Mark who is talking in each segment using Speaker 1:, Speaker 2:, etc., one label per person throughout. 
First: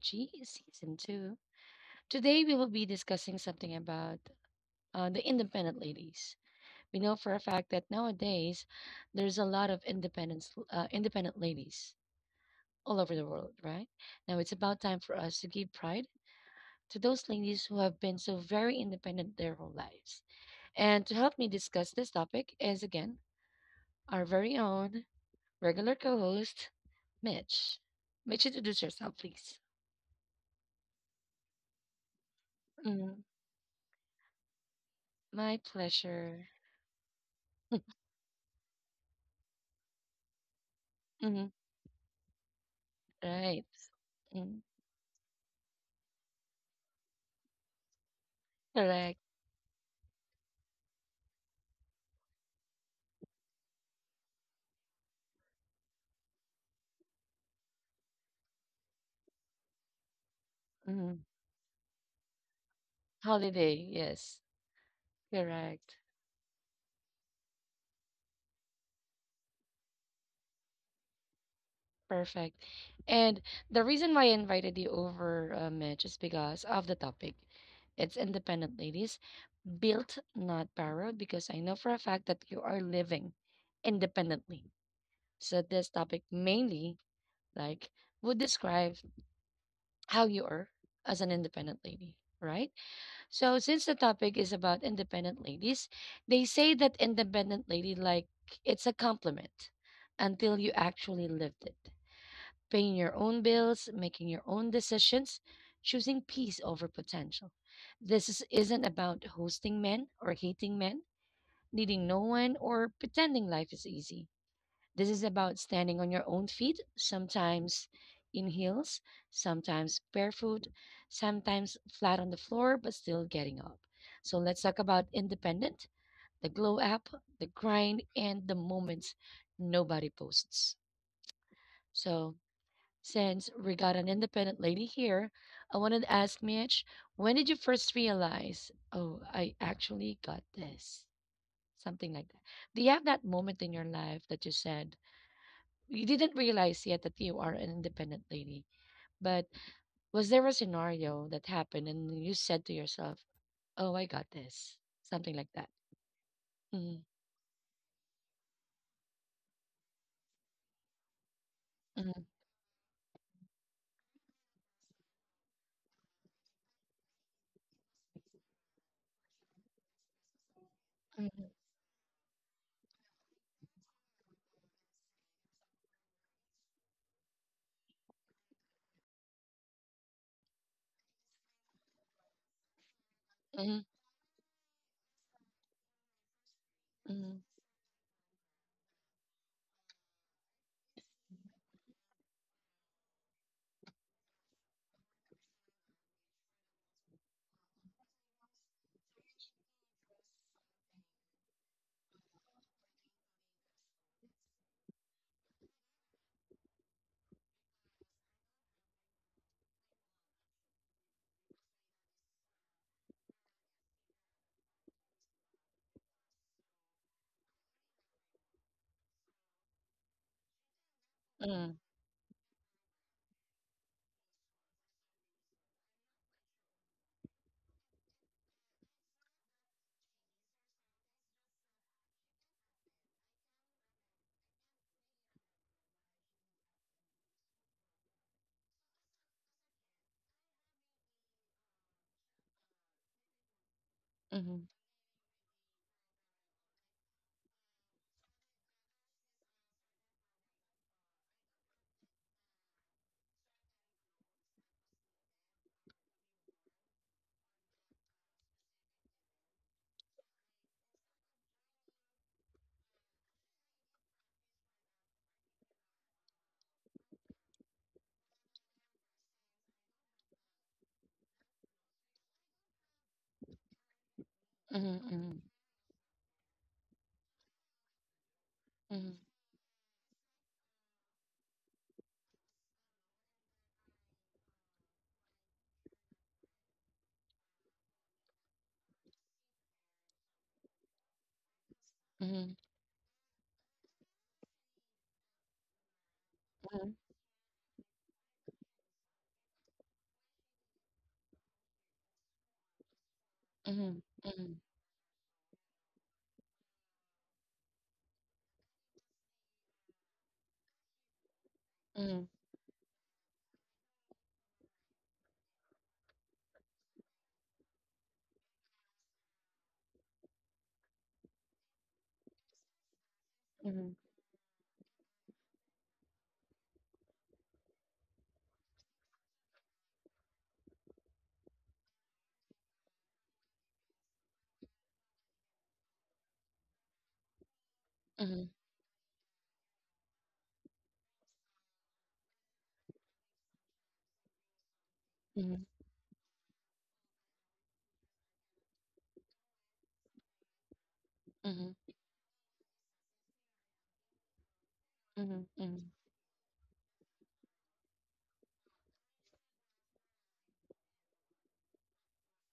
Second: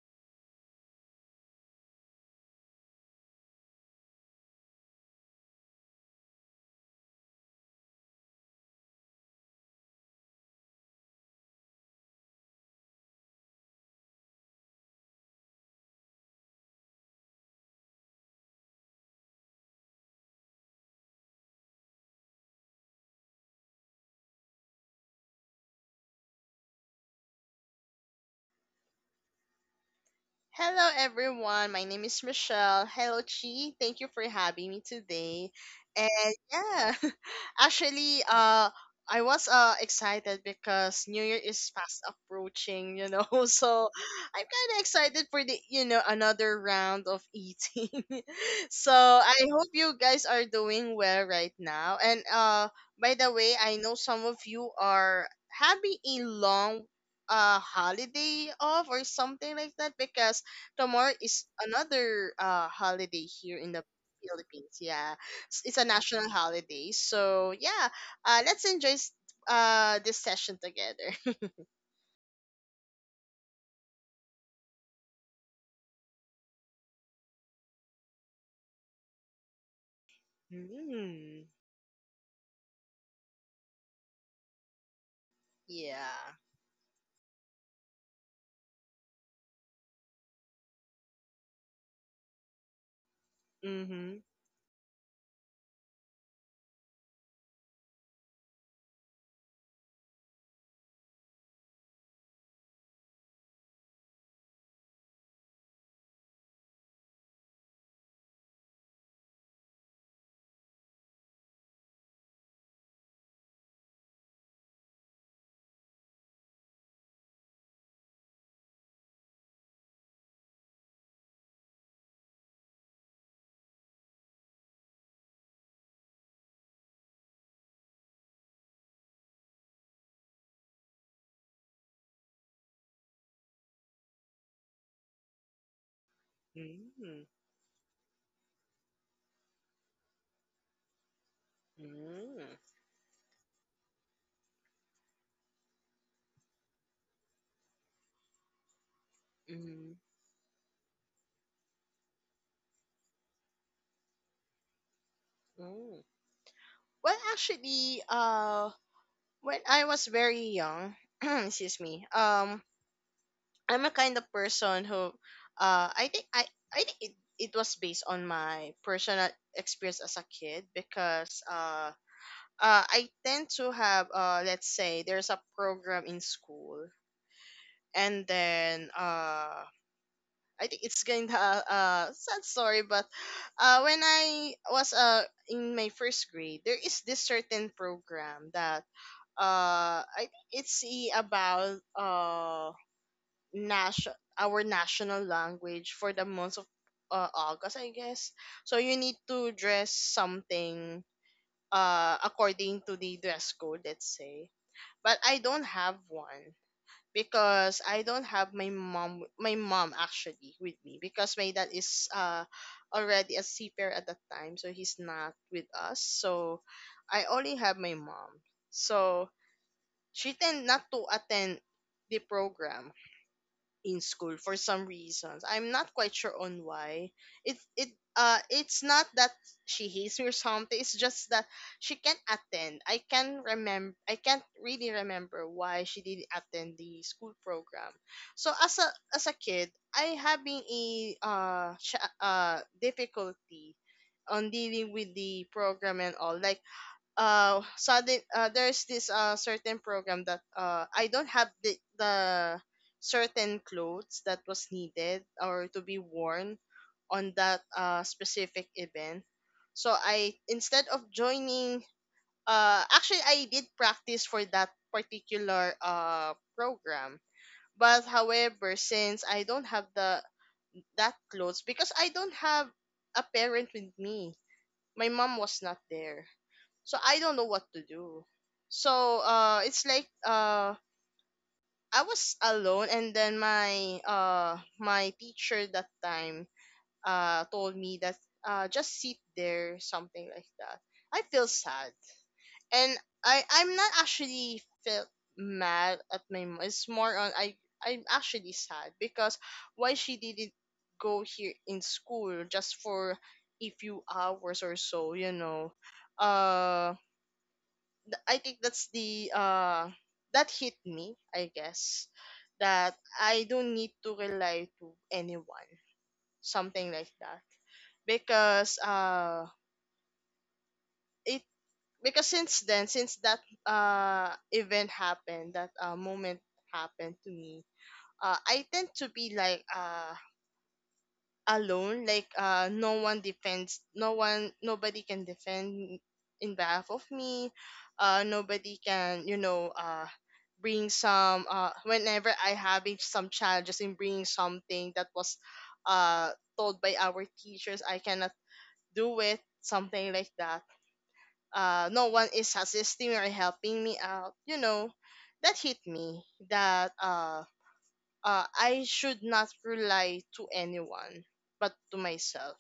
Speaker 1: G, Season 2. Today, we will be discussing something about the independent ladies. We know for a fact that nowadays there's a lot of independent ladies all over the world, right? Now, it's about time for us to give pride to those ladies who have been so very independent their whole lives. And to help me discuss this topic is, again, our very own regular co host, Mitch. Mitch, introduce yourself, please.
Speaker 2: Hello, everyone. My name is Michelle.
Speaker 1: Mm-hmm.
Speaker 2: Hello, Chi. Thank you for having me today.
Speaker 1: My
Speaker 2: And
Speaker 1: pleasure.
Speaker 2: yeah, actually, I was excited because New Year
Speaker 1: Mhm.
Speaker 2: is fast approaching,
Speaker 1: Right.
Speaker 2: So I'm
Speaker 1: Mm.
Speaker 2: kind of excited for the another round of eating. So
Speaker 1: Correct.
Speaker 2: I hope you guys are doing well right now. And by the way, I know some of you are having a long holiday off or something like that because tomorrow
Speaker 1: Mhm.
Speaker 2: is another holiday here in the
Speaker 1: Holiday. Yes.
Speaker 2: Philippines. Yeah, it's a
Speaker 1: Correct.
Speaker 2: national holiday. So yeah, let's enjoy this session together.
Speaker 1: Perfect. And the reason why I invited you over, Mitch, is because of the topic. It's independent ladies, built, not borrowed,
Speaker 2: Mm,
Speaker 1: because I know for a fact that you are living independently. So this topic
Speaker 2: yeah.
Speaker 1: mainly like would describe how you are as an independent lady, right? So, since the
Speaker 2: Mm-hmm.
Speaker 1: topic is about independent ladies, they say that independent lady, like, it's a compliment until you actually lived it. Paying your own bills, making your own decisions, choosing peace over potential. This isn't about hosting men or hating men, needing no one, or pretending life is easy. This is about standing on your own feet, sometimes in heels, sometimes barefoot, sometimes flat on the floor, but still getting up. So let's talk about independent, the glow up, the grind, and the moments nobody posts. So, since we got an independent lady here, I wanted to ask Mitch,
Speaker 2: Mm-hmm.
Speaker 1: when did you first realize, oh, I actually got this? Something like that.
Speaker 2: Mm-hmm.
Speaker 1: Do you have that moment in your life that you said, you didn't realize yet that you are an independent lady. But
Speaker 2: Mm-hmm.
Speaker 1: was there a scenario that happened and you said to yourself, "Oh, I got this," something like that? Mhm,
Speaker 2: Well, actually, uh, when I was very young, excuse me,
Speaker 1: mhm,
Speaker 2: I'm a kind of person who, uh, I think I I think it was based on my personal experience as a kid because
Speaker 1: mhm,
Speaker 2: uh, uh I tend to have let's say there's a program in school and then I think it's kind of sad story but
Speaker 1: mhm,
Speaker 2: when I was in my first grade, there is this
Speaker 1: mhm,
Speaker 2: certain program that I think it's about nation, our national language for the month of August, I guess. So you need to dress something according to the dress code, let's say. But I don't have one because I don't have my mom actually with me because my dad is already a seafarer at that time, so he's not with us. So I only have my mom. So she tend not to attend
Speaker 1: mhm,
Speaker 2: the program in school for some reasons. I'm not quite sure on why. It it's not that she hates me or something. It's just that she can't attend. I can't really remember why she didn't attend the school program. So as a kid, I having a difficulty on
Speaker 1: mhm,
Speaker 2: dealing with the program and all like sudden there's this certain program that I don't have the certain clothes that was needed or to be worn on that specific event. So I instead of joining, actually I did practice for that particular program. But however, since I don't have the that clothes because I don't have a parent with me. My mom
Speaker 1: mhm,
Speaker 2: was not there, so I don't know what to do.
Speaker 1: mhm,
Speaker 2: So it's like I was alone, and then my teacher that time told me that just sit there, something like that. I feel sad,
Speaker 1: mhm,
Speaker 2: and I'm not actually felt mad at my mom. It's
Speaker 1: mhm,
Speaker 2: more on I'm actually sad because why she didn't go here in school just for a
Speaker 1: mhm,
Speaker 2: few
Speaker 1: mhm,
Speaker 2: hours or so, you know. Um I think that's the that hit me, I guess.
Speaker 1: mhm,
Speaker 2: That I don't need to rely to anyone. Something like that. Because uh it because since then, since that
Speaker 1: mhm,
Speaker 2: event happened, that moment happened to me, I tend to be like alone, like no one, nobody can defend in behalf of me,
Speaker 1: mhm,
Speaker 2: nobody can bring some whenever I having some challenges in bringing something that was uh told by our teachers, I cannot do it, something like that.
Speaker 1: mhm,
Speaker 2: No one is assisting or helping me out, you know.
Speaker 1: mhm,
Speaker 2: That hit
Speaker 1: mhm,
Speaker 2: me, that I should not rely to anyone but to myself.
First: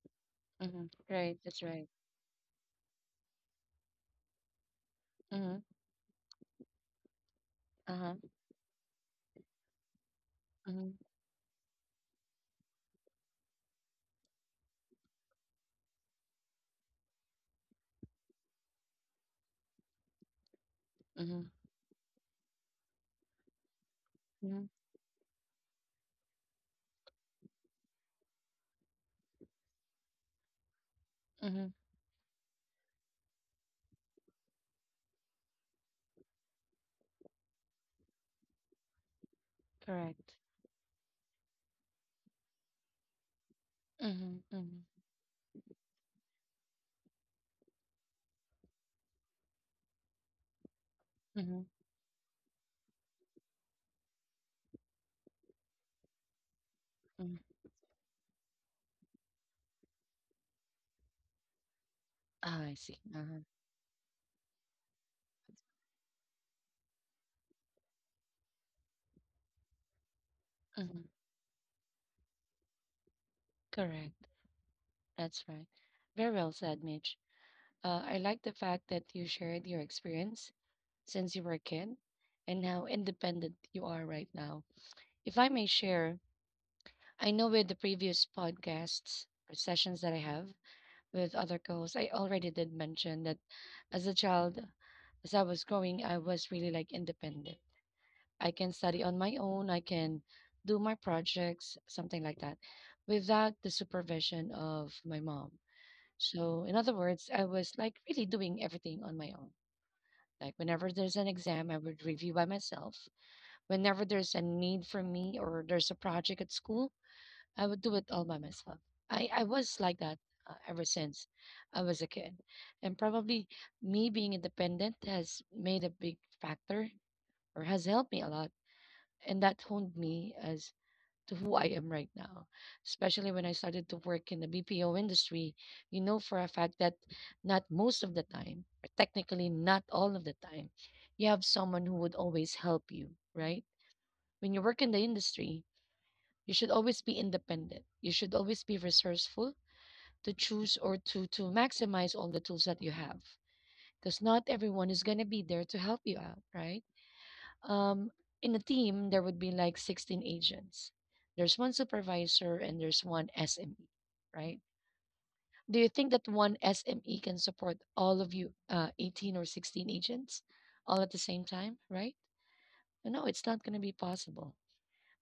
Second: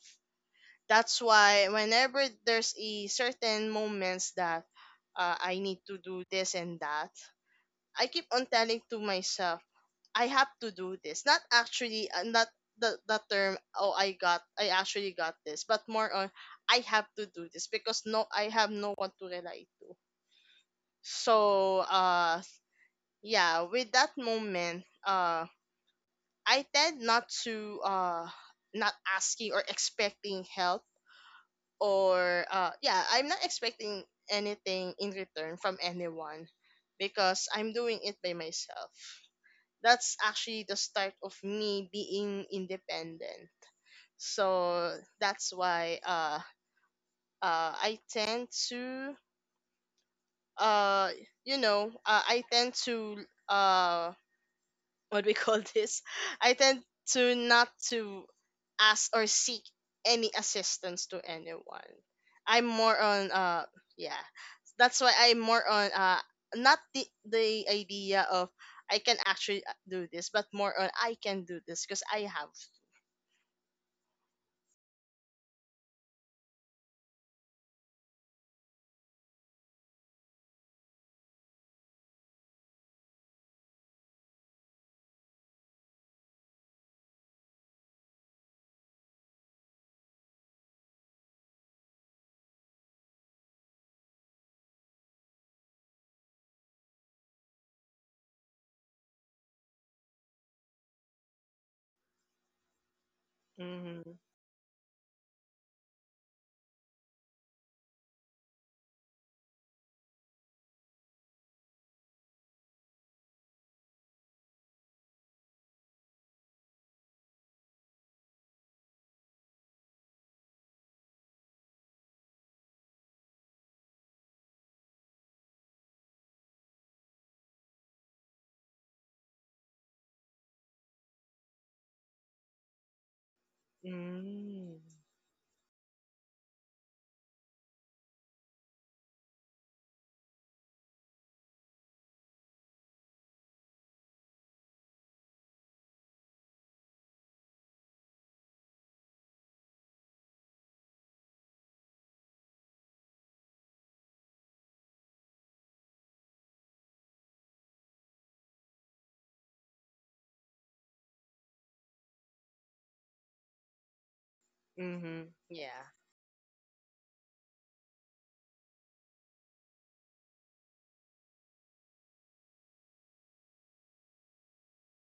Speaker 1: mhm.
Speaker 2: That's
Speaker 1: Right, that's
Speaker 2: why
Speaker 1: right.
Speaker 2: whenever there's a certain moments that I
Speaker 1: Mhm,
Speaker 2: need to do this and that, I
Speaker 1: uh-huh,
Speaker 2: keep on telling to myself, I have to do
Speaker 1: mhm,
Speaker 2: this. Not actually, not the term, oh, I actually got this, but more on, I have to do this because no, I have no one to rely to.
Speaker 1: mhm,
Speaker 2: So, yeah, with that
Speaker 1: mhm,
Speaker 2: moment, I tend not to, not asking or expecting help
Speaker 1: mhm.
Speaker 2: or yeah, I'm not expecting anything in return from anyone because I'm doing it by myself. That's
Speaker 1: Correct.
Speaker 2: actually the start of me being independent.
Speaker 1: Mhm, mhm,
Speaker 2: So that's why I tend to uh,
Speaker 1: mhm,
Speaker 2: I tend to uh, what we call this, I tend to
Speaker 1: mhm.
Speaker 2: not to ask or seek any assistance to anyone. I'm
Speaker 1: Ah, I
Speaker 2: more
Speaker 1: see.
Speaker 2: on
Speaker 1: Uh-huh.
Speaker 2: yeah. That's why I'm more on not the idea of I can actually, do this, but more on
Speaker 1: Mhm.
Speaker 2: I can do this because I have.
Speaker 1: Correct. That's right. Very well said, Mitch. I like the fact that you shared your experience since you were a kid and how independent you are right now. If I may share, I know with the previous podcasts or sessions that I have with other co hosts, I already did mention that as a child, as I was growing, I was really like independent. I can study on my own, I can do my projects, something like that, without the
Speaker 2: Mhm.
Speaker 1: supervision of my mom. So, in other words, I was like really doing everything on my own. Like, whenever there's an exam, I would review by myself. Whenever there's a need for me or there's a project at school, I would do it all by myself. I was like that ever since I was a kid. And probably me being independent has made a big factor or has helped me a lot. And that honed me as to who I am right now. Especially when I started to work in the
Speaker 2: Mm.
Speaker 1: BPO industry, you know for a fact that not most of the time, or technically not all of the time, you have someone who would always help you, right? When you work in the industry, you should always be independent. You should always be resourceful to choose or to maximize all the tools that you have because not everyone is going to be there to help you out, right? Um, in a team, there would be like 16 agents. There's one supervisor and there's one SME, right?
Speaker 2: Mhm.
Speaker 1: Do you
Speaker 2: Yeah.
Speaker 1: think that one SME can support all of you, 18 or 16 agents, all at the same time, right? No, it's not going to be possible.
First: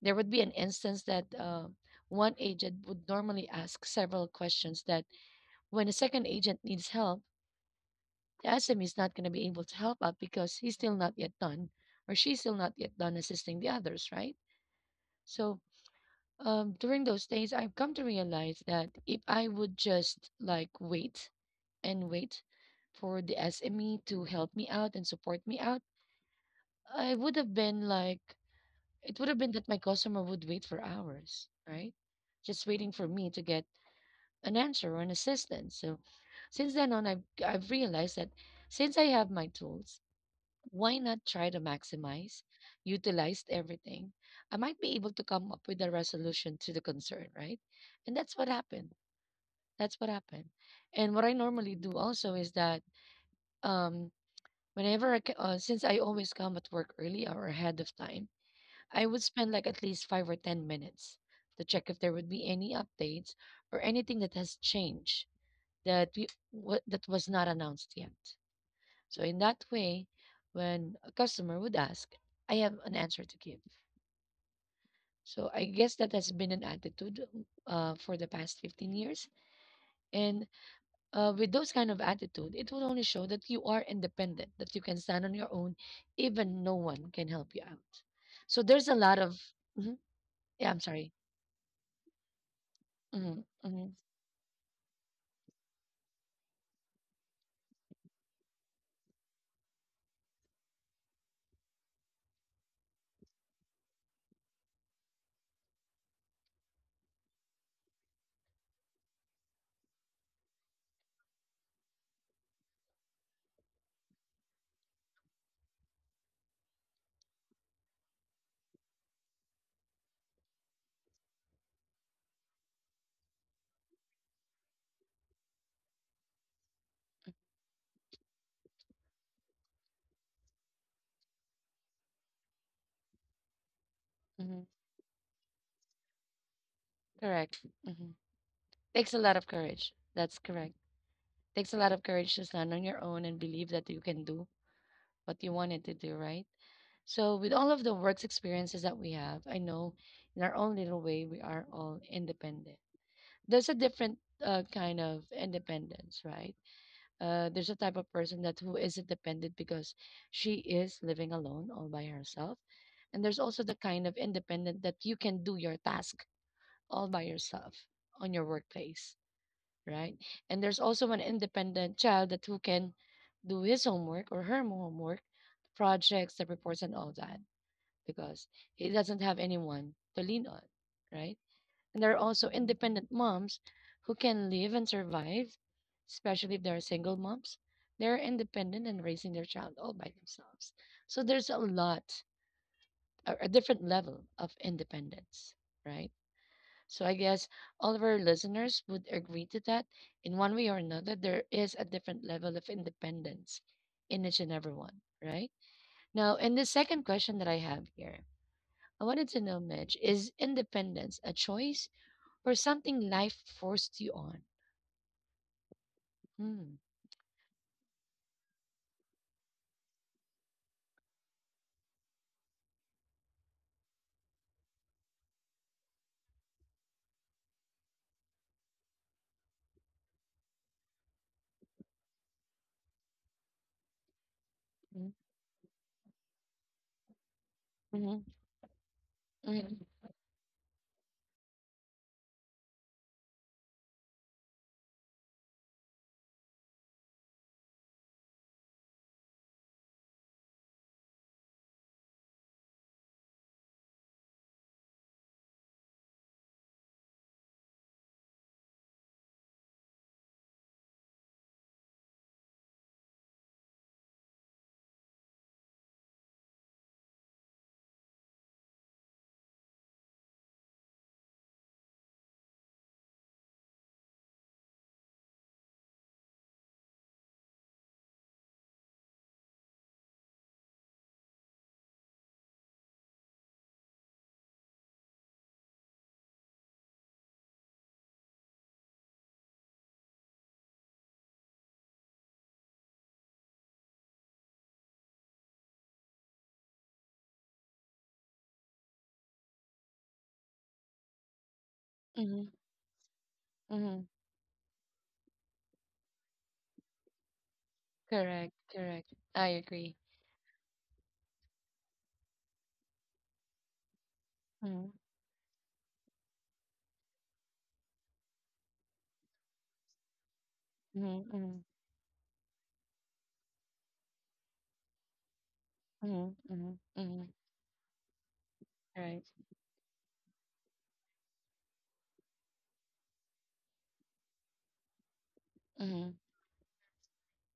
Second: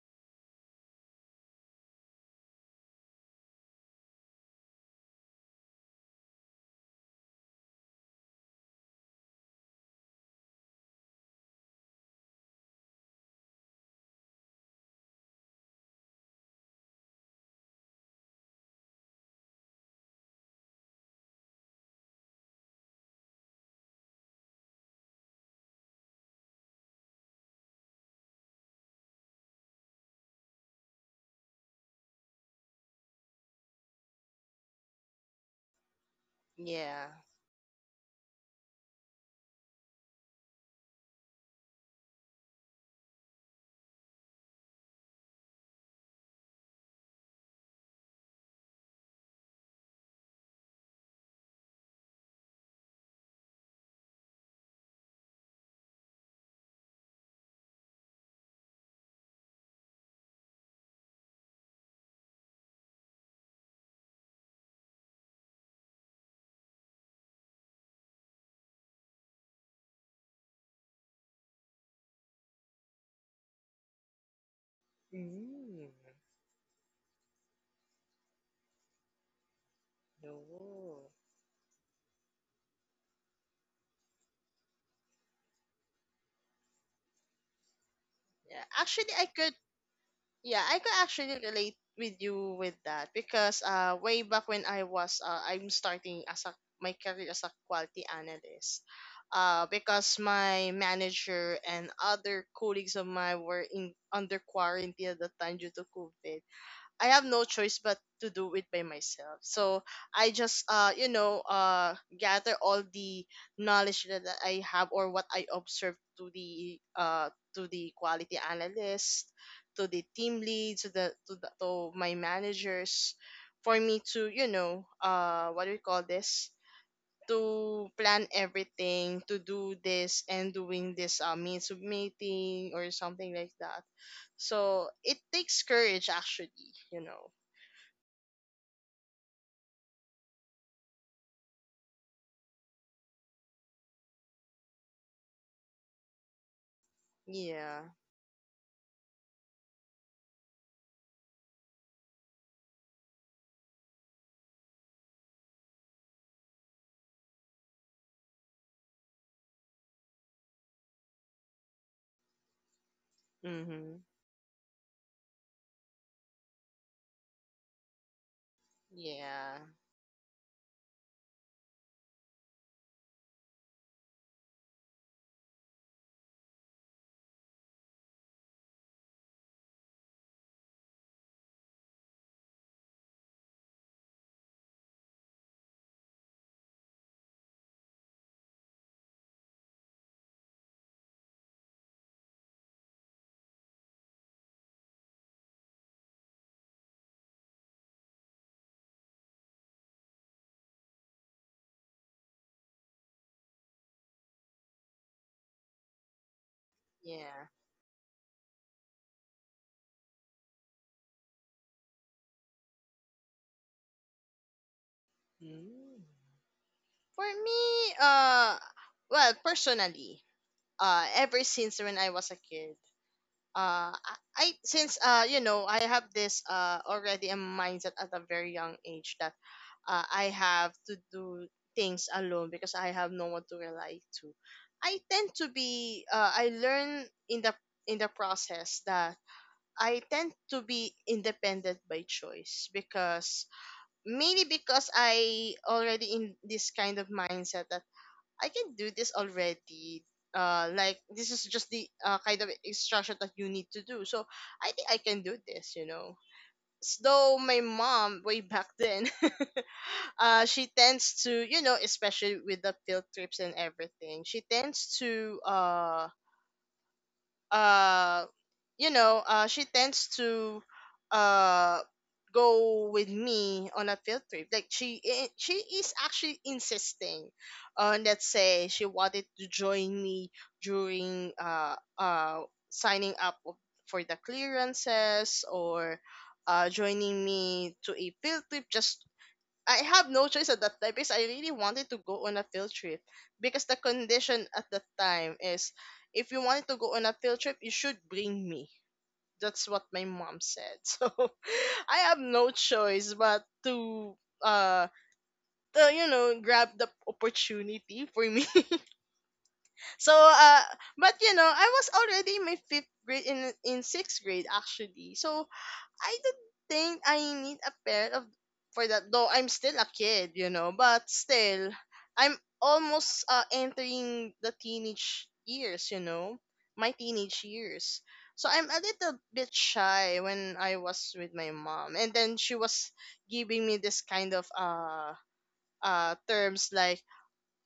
Speaker 1: There would be an instance that one agent would normally ask several questions that when a second agent needs help, the SME is not going to be able to help out because he's still not yet done or she's still not yet done assisting the others, right? So during those days, I've come to realize that if I would just like wait and wait for the SME to help me out and support me out, I would have been like, it would have been that my customer would wait for hours, right? Just waiting for me to get an answer or an assistance. So since then on,
Speaker 2: Yeah.
Speaker 1: I've realized that since I have my tools, why not try to maximize, utilize everything? I might be able to come up with a resolution to the concern, right? And that's what happened. That's what happened. And what I normally do also is that um, since I always come at work early or ahead of time, I would spend like at least 5 or 10 minutes to check if there would be any updates or anything that has changed that we what that was not announced yet, so in that way, when a customer would ask, I have an answer to give. So I guess
Speaker 2: Mm.
Speaker 1: that has been an attitude for the past 15 years. And
Speaker 2: No.
Speaker 1: with those kind of attitude, it will only show that you are independent, that you can stand on your own, even no one can help you out.
Speaker 2: Yeah.
Speaker 1: So there's a
Speaker 2: Actually,
Speaker 1: lot
Speaker 2: I
Speaker 1: of.
Speaker 2: could
Speaker 1: Mhm.
Speaker 2: Yeah,
Speaker 1: Yeah,
Speaker 2: I
Speaker 1: I'm
Speaker 2: could
Speaker 1: sorry.
Speaker 2: actually relate with you with that
Speaker 1: Hmm.
Speaker 2: because
Speaker 1: Hmm.
Speaker 2: uh, way back when I was I'm starting as a my career as a quality analyst, because my manager and other colleagues of mine were in under quarantine at the time due to COVID. I have no choice but to do it by myself. So I just gather all the knowledge that I have or what I observed to the to the quality analyst, to the team lead, to to my managers for me to, you know, what do we call this? To plan everything, to do this and doing this means of meeting or something like that.
Speaker 1: Hmm.
Speaker 2: So it takes courage actually, you know.
Speaker 1: Correct. Hmm. Takes a lot of courage. That's correct. Takes a lot of courage to stand on your own and believe that you can do what you wanted to do, right? So, with all of
Speaker 2: Yeah.
Speaker 1: the works experiences that we have, I know in our own little way, we are all independent. There's a different kind of independence, right? There's a type of person that who is isn't dependent because she is living alone all by herself. And there's also the
Speaker 2: Mhm.
Speaker 1: kind of independent that you can do your task all by yourself on your workplace,
Speaker 2: Yeah.
Speaker 1: right? And there's also an independent child that who can do his homework or her homework, projects, the reports, and all that because he doesn't have anyone to lean on, right? And there are also independent moms who can live and survive, especially if they're single moms. They're independent and raising their child all by themselves. So there's a lot, a different level of independence, right? So I guess all of our listeners would agree to that. In one way or another, there is a different level of independence in each and every one, right? Now, in the second question
Speaker 2: Yeah.
Speaker 1: that I have here, I wanted to know, Mitch, is independence a choice or something life forced you on?
Speaker 2: Mm.
Speaker 1: Mm,
Speaker 2: For me, uh, well, personally, ever since when I was a kid, I I have this already a mindset at a very young age that I have to do things alone because I have no one to rely to. I
Speaker 1: mm,
Speaker 2: tend to be I learn in the
Speaker 1: mhm,
Speaker 2: process that
Speaker 1: mhm,
Speaker 2: I tend to be independent by choice because mainly because I already in this kind of mindset that I can do this already. Like, this is just the kind of instruction that you need to do. So I think I can do this. You know, though my mom way back then, she tends to, you know, especially with the field trips and everything, she tends to uh she tends to uh go with me on a field trip, like she is actually insisting on, let's say, she wanted to join me during signing up for the clearances or joining me to a field trip. Just, I have no choice at that time because I really wanted to go on a field trip because the condition at that time is if you wanted to go on a field trip, you should bring me. That's what my mom said. So I have no
Speaker 1: mhm,
Speaker 2: choice but
Speaker 1: mhm.
Speaker 2: uh to, you know, grab the opportunity for me.
Speaker 1: Correct, correct. I agree.
Speaker 2: So but you know, I was already in my fifth grade, in sixth grade
Speaker 1: Mhm,
Speaker 2: actually. So I don't think I need a parent of for that. Though I'm still a kid, you know, but
Speaker 1: mhm,
Speaker 2: still,
Speaker 1: mhm,
Speaker 2: I'm almost entering the teenage years, you know,
Speaker 1: mhm, mhm,
Speaker 2: my
Speaker 1: mhm.
Speaker 2: teenage years. So I'm a little
Speaker 1: Right.
Speaker 2: bit shy when I was with my mom, and then she was giving me this kind of
Speaker 1: Mhm.
Speaker 2: terms like,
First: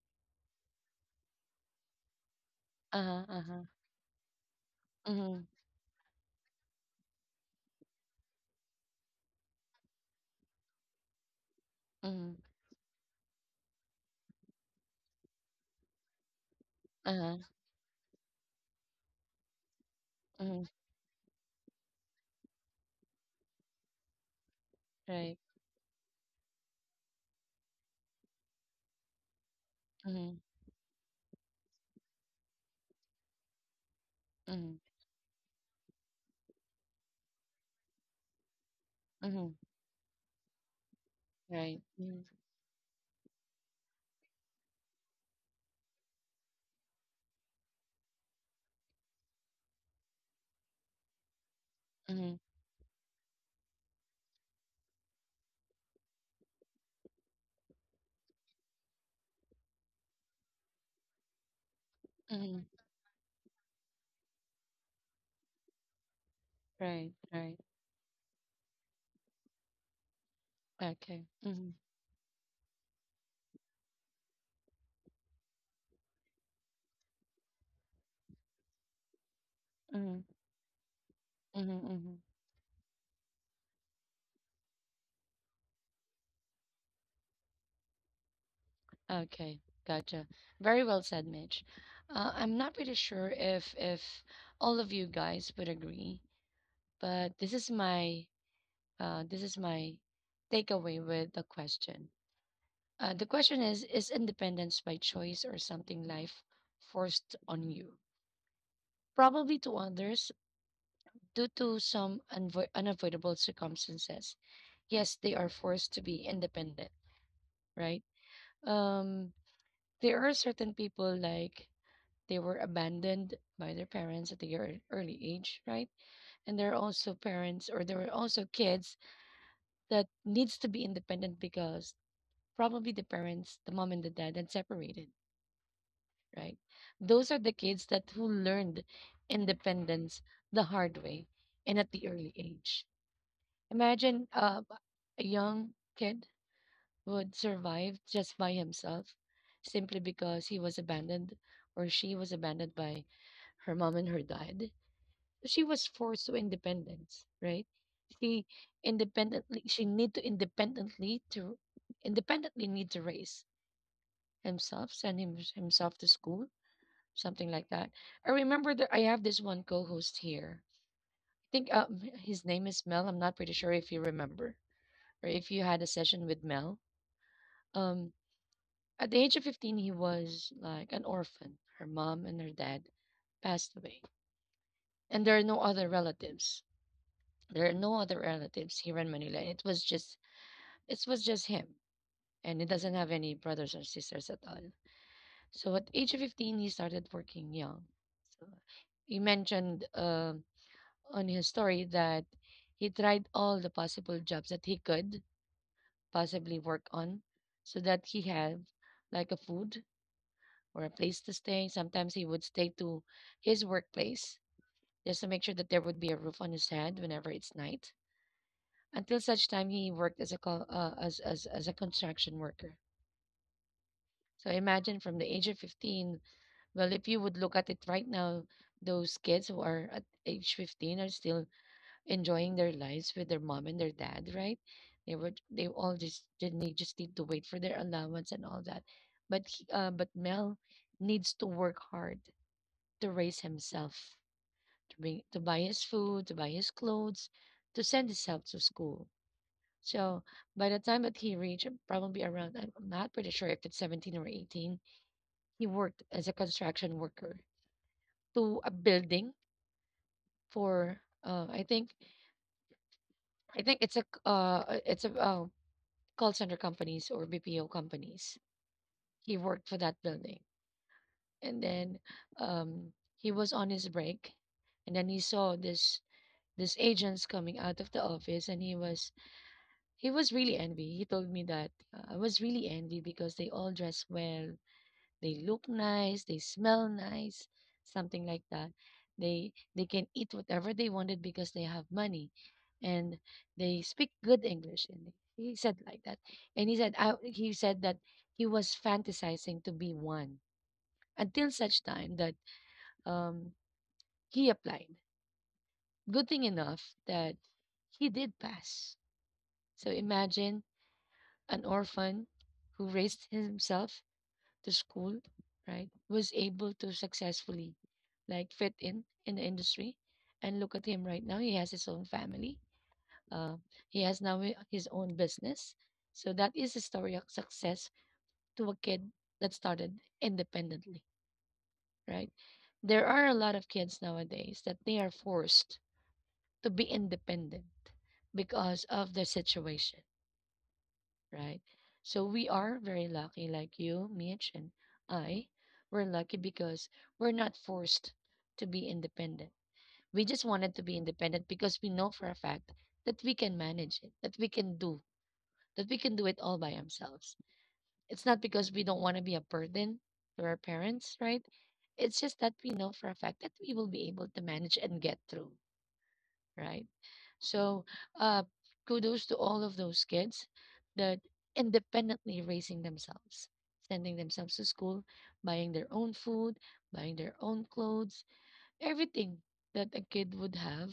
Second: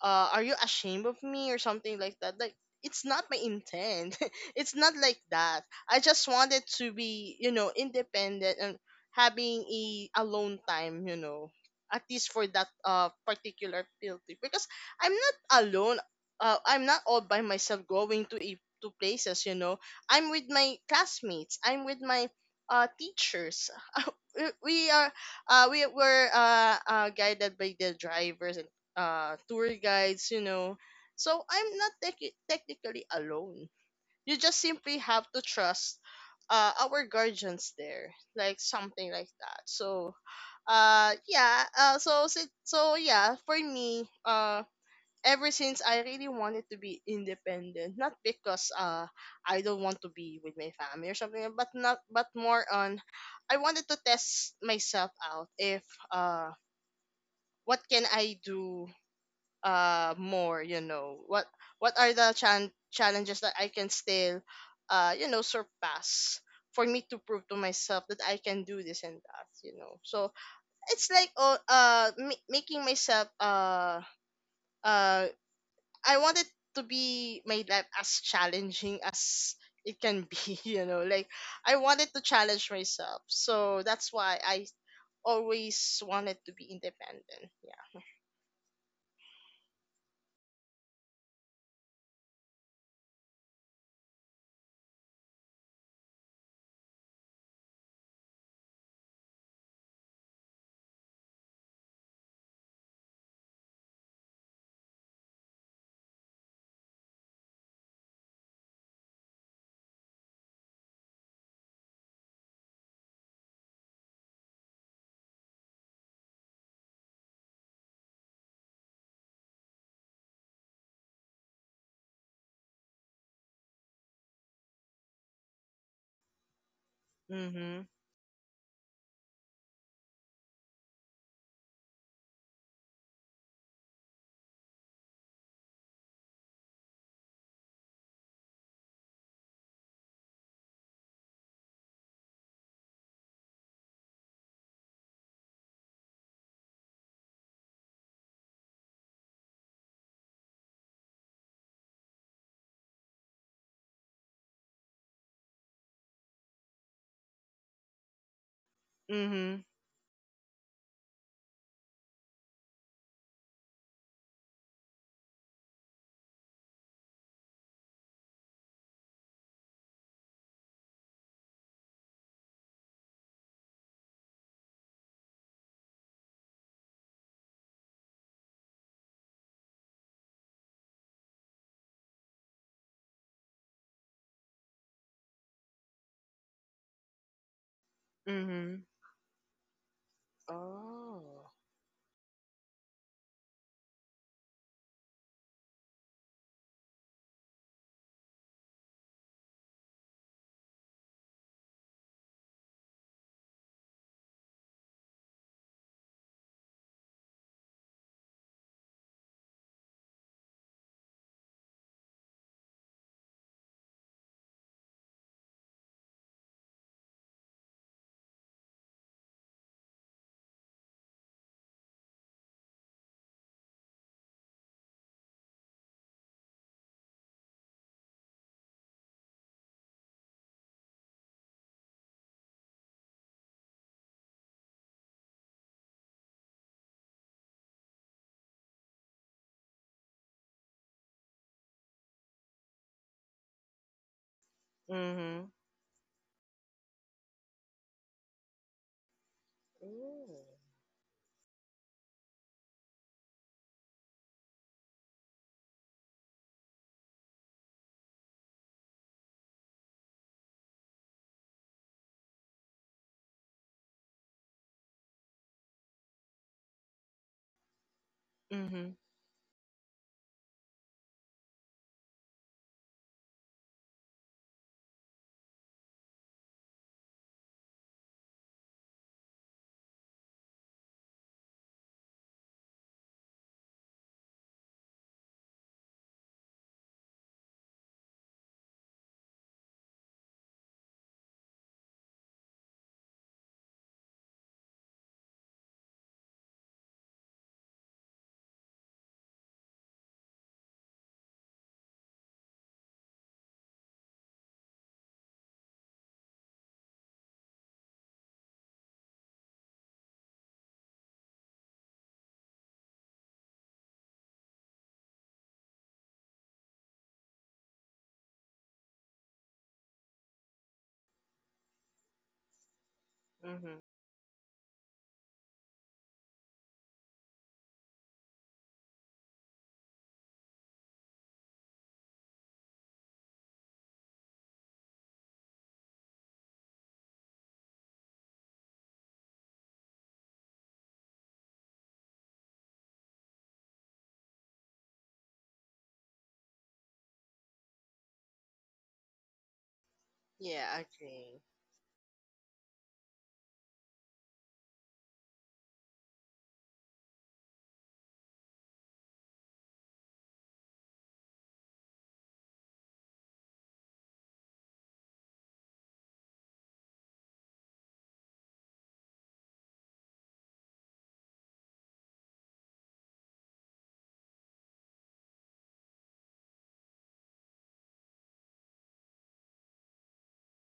Speaker 2: are you ashamed of me or something like that? Like, it's not
Speaker 1: Uh-huh,
Speaker 2: my
Speaker 1: uh-huh.
Speaker 2: intent. It's not like
Speaker 1: Mhm,
Speaker 2: that. I just wanted to be, you know, independent and having a alone time, you know, at least
Speaker 1: mhm,
Speaker 2: for that particular field trip because I'm not alone. I'm not all
Speaker 1: uh-huh,
Speaker 2: by myself going to to places, you know. I'm with
Speaker 1: mhm.
Speaker 2: my classmates. I'm with my teachers. we we are
Speaker 1: Right.
Speaker 2: uh we were guided by the drivers and tour guides, you
Speaker 1: Mhm,
Speaker 2: know. So I'm not technically alone, you just
Speaker 1: mhm,
Speaker 2: simply have to trust our guardians there, like something like
Speaker 1: mhm.
Speaker 2: that. So
Speaker 1: Right. Mhm,
Speaker 2: yeah, for me, ever since, I really wanted to be independent, not because I don't want to be with my family or something, but not but
Speaker 1: mhm,
Speaker 2: more on I wanted to test myself out if uh what can I do more, you know. What are the
Speaker 1: mhm.
Speaker 2: challenges that I can still surpass for me
Speaker 1: Right,
Speaker 2: to prove to
Speaker 1: right.
Speaker 2: myself that I can do this and that, you know. So it's
Speaker 1: Okay.
Speaker 2: like, oh,
Speaker 1: Mhm,
Speaker 2: making myself uh I want it to be made life as challenging as it
Speaker 1: mhm,
Speaker 2: can be, you know. Like,
Speaker 1: mhm,
Speaker 2: I wanted to
Speaker 1: mhm.
Speaker 2: challenge myself. So that's why I always wanted to be independent. Yeah.
Speaker 1: Okay, gotcha. Very well said, Mitch. I'm not pretty sure if all of you guys would agree, but this is my uh, this is my takeaway with the question. The question is independence by choice or something life forced on you? Probably to others due to some unavoidable circumstances. Yes, they are forced to be independent, right? Um, there are certain people like they were abandoned by their parents at a early age, right? And there are also parents
Speaker 2: Mhm.
Speaker 1: or there were also kids that needs to be independent because probably the parents, the mom and the dad had separated, right? Those are the kids that who learned independence the hard way and at the early age. Imagine a young kid would survive just by himself simply because he was abandoned or she was abandoned by her mom and her dad, she was forced to independence, right? She independently
Speaker 2: Mhm.
Speaker 1: she need to independently to independently need to raise himself to school, something like that. I remember that I have this one co-host here. I think his name is Mel. I'm not pretty sure if you remember or if you had a session with Mel. Um, at the age of 15, he was like an orphan. Her mom and her dad passed away, and there are no other relatives. There are no other relatives
Speaker 2: Mhm.
Speaker 1: here in Manila. It was just
Speaker 2: Oh.
Speaker 1: him, and he doesn't have any brothers or sisters at all. So at age of 15, he started working young. So he mentioned on his story that he tried all the possible jobs that he could possibly work on, so that he had like a food or a place to stay. Sometimes he would stay to his workplace just to make sure that there would be a roof on his head whenever it's night. Until such time, he worked as a co- as a construction worker. So imagine from the age of 15. Well, if you would look at it right now, those kids who are at age 15 are still enjoying their lives with their mom and their dad, right? They were they all just didn't they just need to wait for their allowance and all that. But Mel needs to work hard, to raise himself, to buy
Speaker 2: Mhm.
Speaker 1: his food, to buy his clothes, to send himself to school. So
Speaker 2: Ooh.
Speaker 1: by the time that he reached probably around, I'm not pretty sure if it's 17 or 18, he worked as a construction worker to a building for I think it's a uh, it's a uh, call center companies or BPO companies.
Speaker 2: Mhm.
Speaker 1: He worked for that building, and then um, he was on his break, and then he saw this agents coming out of the office, and he was really envy. He told me that I was really envy because they all dress well. They look nice, they smell nice, something like that. They can eat whatever they wanted because they have money, and they speak good English. And he said like that, and he said that he was fantasizing to be one until such time that um, he applied. Good thing enough that he did pass. So imagine an orphan who raised himself. The school, right, was able to successfully like fit in the industry. And look at him right now; he has his own family. Uh,
Speaker 2: Mhm.
Speaker 1: he has now his own business. So that is a story of success to a kid that started independently, right? There are a lot of kids nowadays that they are forced to be independent because of their situation, right? So we are very lucky, like you, Mitch, and I. We're lucky because we're not forced to be independent. We just wanted to
Speaker 2: Yeah, I
Speaker 1: be independent
Speaker 2: agree.
Speaker 1: because we know for a fact that we can manage it, that we can do, that we can do it all by ourselves. It's not because we don't want to be a burden to our parents, right? It's just that we know for a fact that we will be able to manage and get through, right? So, uh, kudos to all of those kids that independently raising themselves, sending themselves to school, buying their own food, buying their own clothes, everything that a kid would have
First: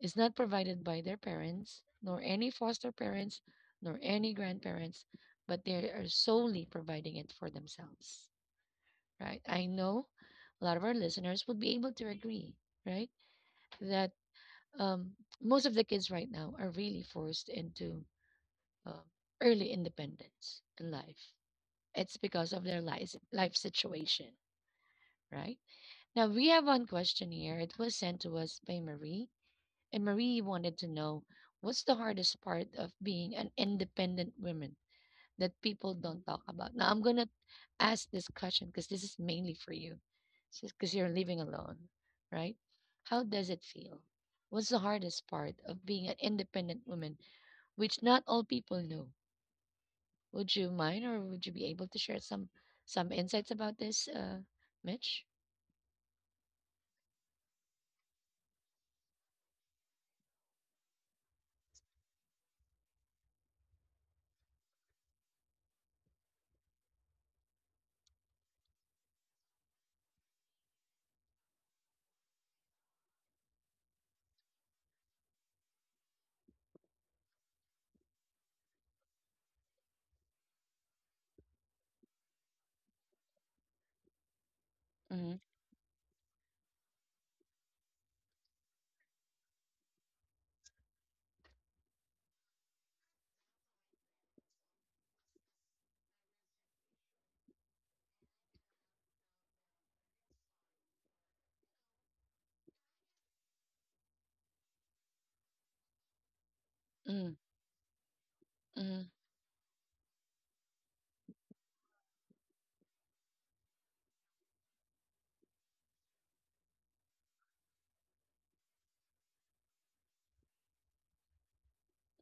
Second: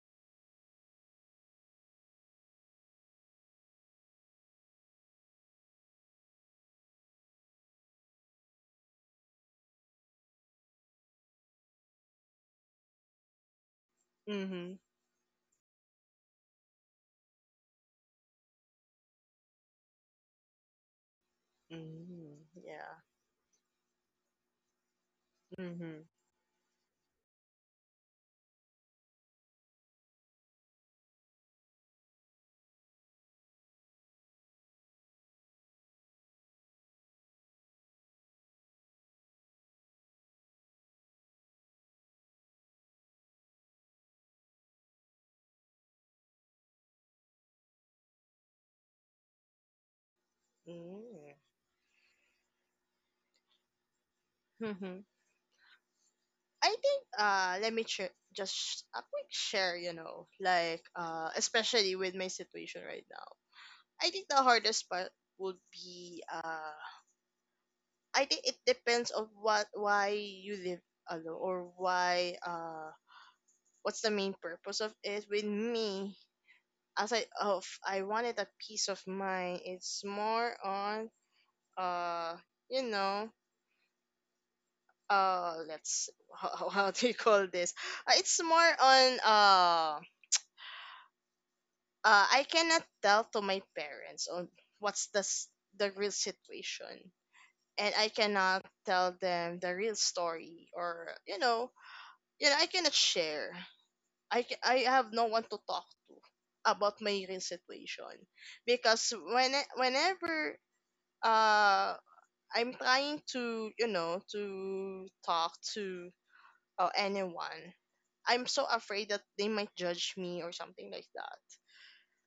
Speaker 1: is not provided by their parents, nor any foster parents, nor any grandparents, but they are solely providing it for themselves, right? I know a lot of our listeners would be able to agree, right? That
Speaker 2: Mhm.
Speaker 1: um, most of the kids right now are really forced into um early independence in life. It's
Speaker 2: Mhm.
Speaker 1: because of their
Speaker 2: Yeah.
Speaker 1: life situation, right?
Speaker 2: Mhm.
Speaker 1: Now, we have one question here. It was sent to us by Marie, and Marie wanted to know what's the hardest part of being an independent woman that people don't talk about. Now I'm gonna ask this question because this is mainly for you, because you're living alone, right? How does it feel? What's the hardest part of being an independent woman, which not all people know? Would you mind, or
Speaker 2: Mm.
Speaker 1: would you be able to share some insights about this, Mitch?
Speaker 2: I think let me just a quick share, you know, like especially with my situation right now. I think the hardest part would be I think it depends on what why you live alone or why what's the main purpose of it with me as I wanted a peace of mind. It's more on uh you know
Speaker 1: Mm-hmm.
Speaker 2: let's how do you call this? It's more on I cannot tell to my parents on what's the s- the real situation, and I cannot tell them the real story, or I cannot share. I have no one to talk to about my
Speaker 1: Mm,
Speaker 2: real situation
Speaker 1: mm,
Speaker 2: because whenever uh I'm trying to to talk to anyone. I'm so afraid that they might judge me or something like that.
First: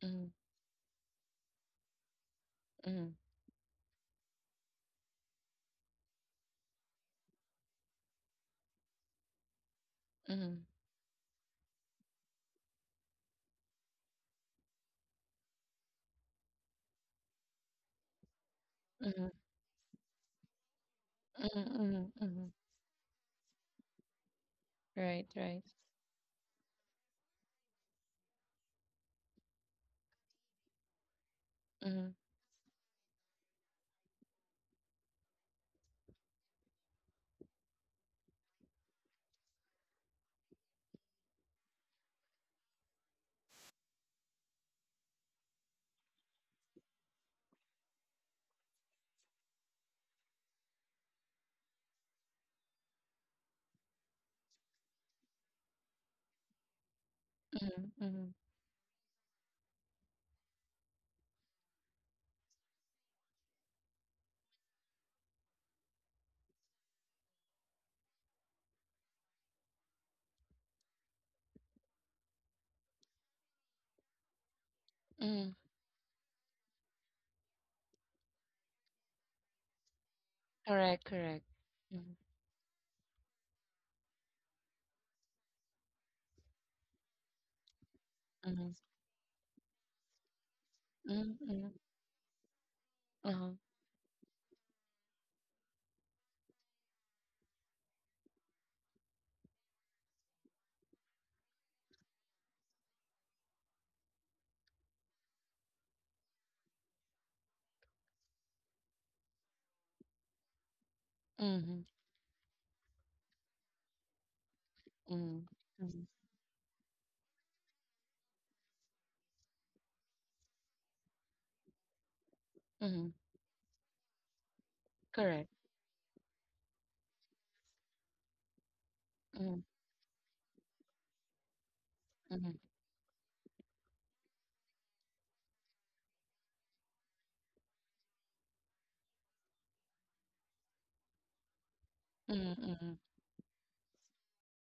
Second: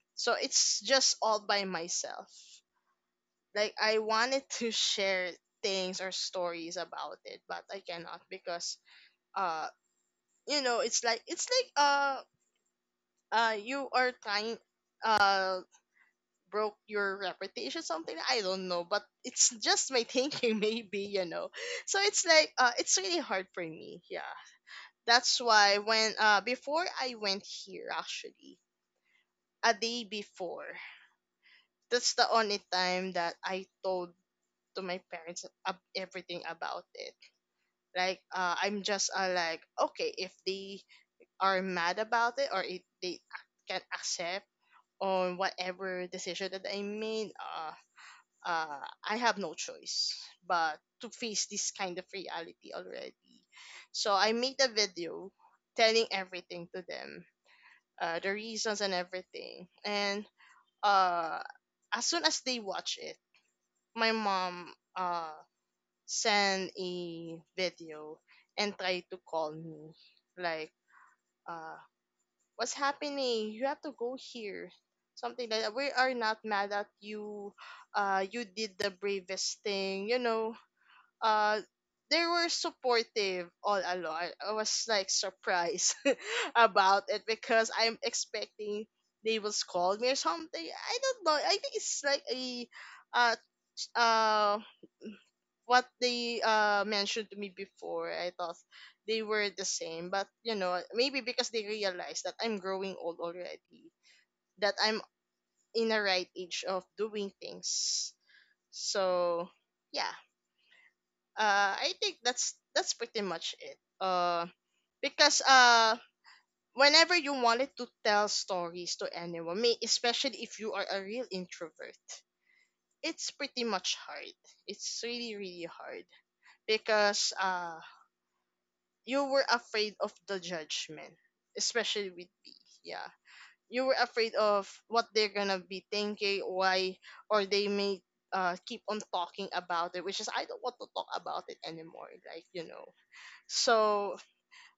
Speaker 1: mm,
Speaker 2: So it's just all by myself.
Speaker 1: mm,
Speaker 2: Like I wanted to share things or stories about it, but I cannot because uh you
Speaker 1: mm,
Speaker 2: know, it's like you are trying uh broke your reputation, something I don't know, but
Speaker 1: mm,
Speaker 2: it's just my thinking maybe, you know.
Speaker 1: mm,
Speaker 2: So
Speaker 1: mm,
Speaker 2: it's like
Speaker 1: mm.
Speaker 2: uh it's really hard for me, yeah.
Speaker 1: Right,
Speaker 2: That's
Speaker 1: right.
Speaker 2: why when before I went here, actually, a day before, that's
Speaker 1: Mm,
Speaker 2: the only time that I told to my parents everything about it. Like I'm just like okay, if they are mad about it or if they can accept on whatever decision that I made, uh, I have no choice but to face this kind of reality already. So I made a video telling everything to them,
Speaker 1: mm,
Speaker 2: the
Speaker 1: mm,
Speaker 2: reasons and everything. And uh, as soon as they watch it, my mom, send a video and try to call me, like, uh what's happening, you have to go here, something like
Speaker 1: mm.
Speaker 2: that. We are not mad at you. You did the bravest thing, you know.
Speaker 1: Correct, correct.
Speaker 2: uh they were supportive all along. I was like surprised about it because I'm expecting
Speaker 1: Mm,
Speaker 2: they will scold me or something. I don't know, I
Speaker 1: Mm,
Speaker 2: think
Speaker 1: mm,
Speaker 2: it's like a uh
Speaker 1: uh-huh,
Speaker 2: uh what they mentioned to me before, I thought they were the same. But you know, maybe because they realize that I'm growing old already, that I'm in a right age of doing things. So yeah, I
Speaker 1: mhm,
Speaker 2: think that's pretty much it. Because
Speaker 1: mhm, mhm,
Speaker 2: whenever you wanted to tell stories to anyone, may especially if you are a real introvert,
Speaker 1: mhm,
Speaker 2: it's pretty much hard. It's really
Speaker 1: correct.
Speaker 2: really hard because you were
Speaker 1: Mhm,
Speaker 2: afraid of the judgment, especially with me.
Speaker 1: mhm,
Speaker 2: Yeah, you were afraid of what they're gonna be thinking, why, or they may keep on talking about it, which is I don't want to talk about it anymore. Like, you
Speaker 1: mhm,
Speaker 2: know.
Speaker 1: mhm,
Speaker 2: So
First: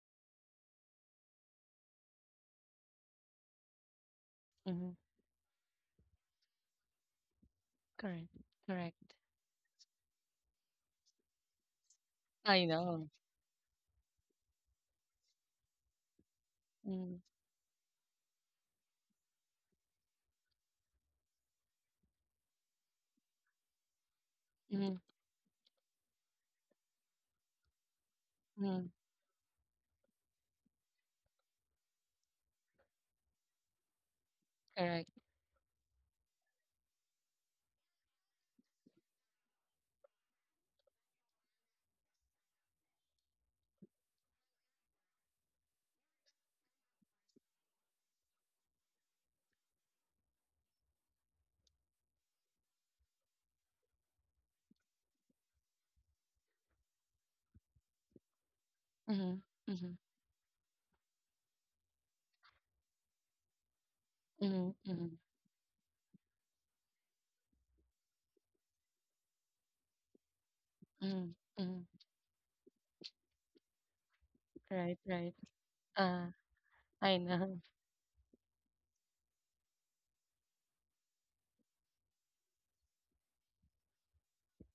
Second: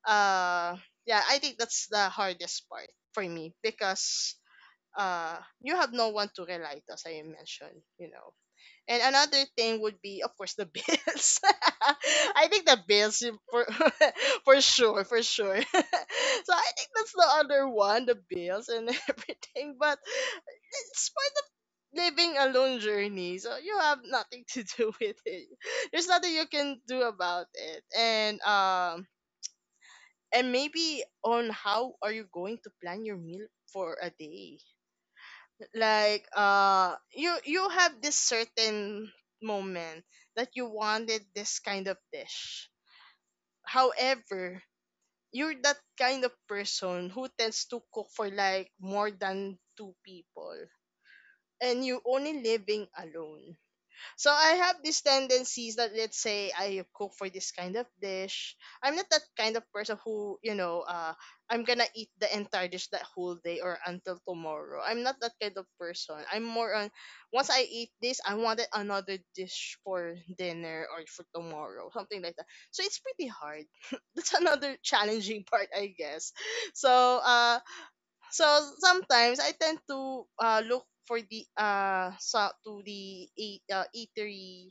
Speaker 2: uh yeah, I think that's the hardest part for me because
Speaker 1: mhm,
Speaker 2: uh you have no one to rely to, as I mentioned, you
Speaker 1: correct,
Speaker 2: know. And
Speaker 1: correct.
Speaker 2: another thing would be, of course, the bills. I
Speaker 1: I
Speaker 2: think the
Speaker 1: know.
Speaker 2: bills for for sure, for sure. So I think that's
Speaker 1: Mm,
Speaker 2: the other one, the bills and everything. But it's part of living a lone journey. So you have nothing to
Speaker 1: mhm,
Speaker 2: do with it. There's nothing you can do about it.
Speaker 1: mhm,
Speaker 2: And maybe on how are you going to plan your meal for a day.
Speaker 1: correct.
Speaker 2: Like you you have this certain moment that you wanted this kind of dish. However, you're that kind of person who tends to cook for like more than two people, and you only living alone. So I have these tendencies that, let's say, I cook for this kind of dish. I'm not that
Speaker 1: Mhm,
Speaker 2: kind of
Speaker 1: mhm,
Speaker 2: person who, I'm gonna eat the entire dish that whole day or until
Speaker 1: mhm,
Speaker 2: tomorrow. I'm
Speaker 1: mhm,
Speaker 2: not that kind of person. I'm more on once I eat this, I wanted another dish for dinner or for
Speaker 1: mhm, mhm,
Speaker 2: tomorrow, something like that. So it's pretty hard. That's another
Speaker 1: right, right.
Speaker 2: challenging part, I
Speaker 1: Uh,
Speaker 2: guess.
Speaker 1: I
Speaker 2: So
Speaker 1: know.
Speaker 2: so sometimes I tend to look for the so to the eat, eatery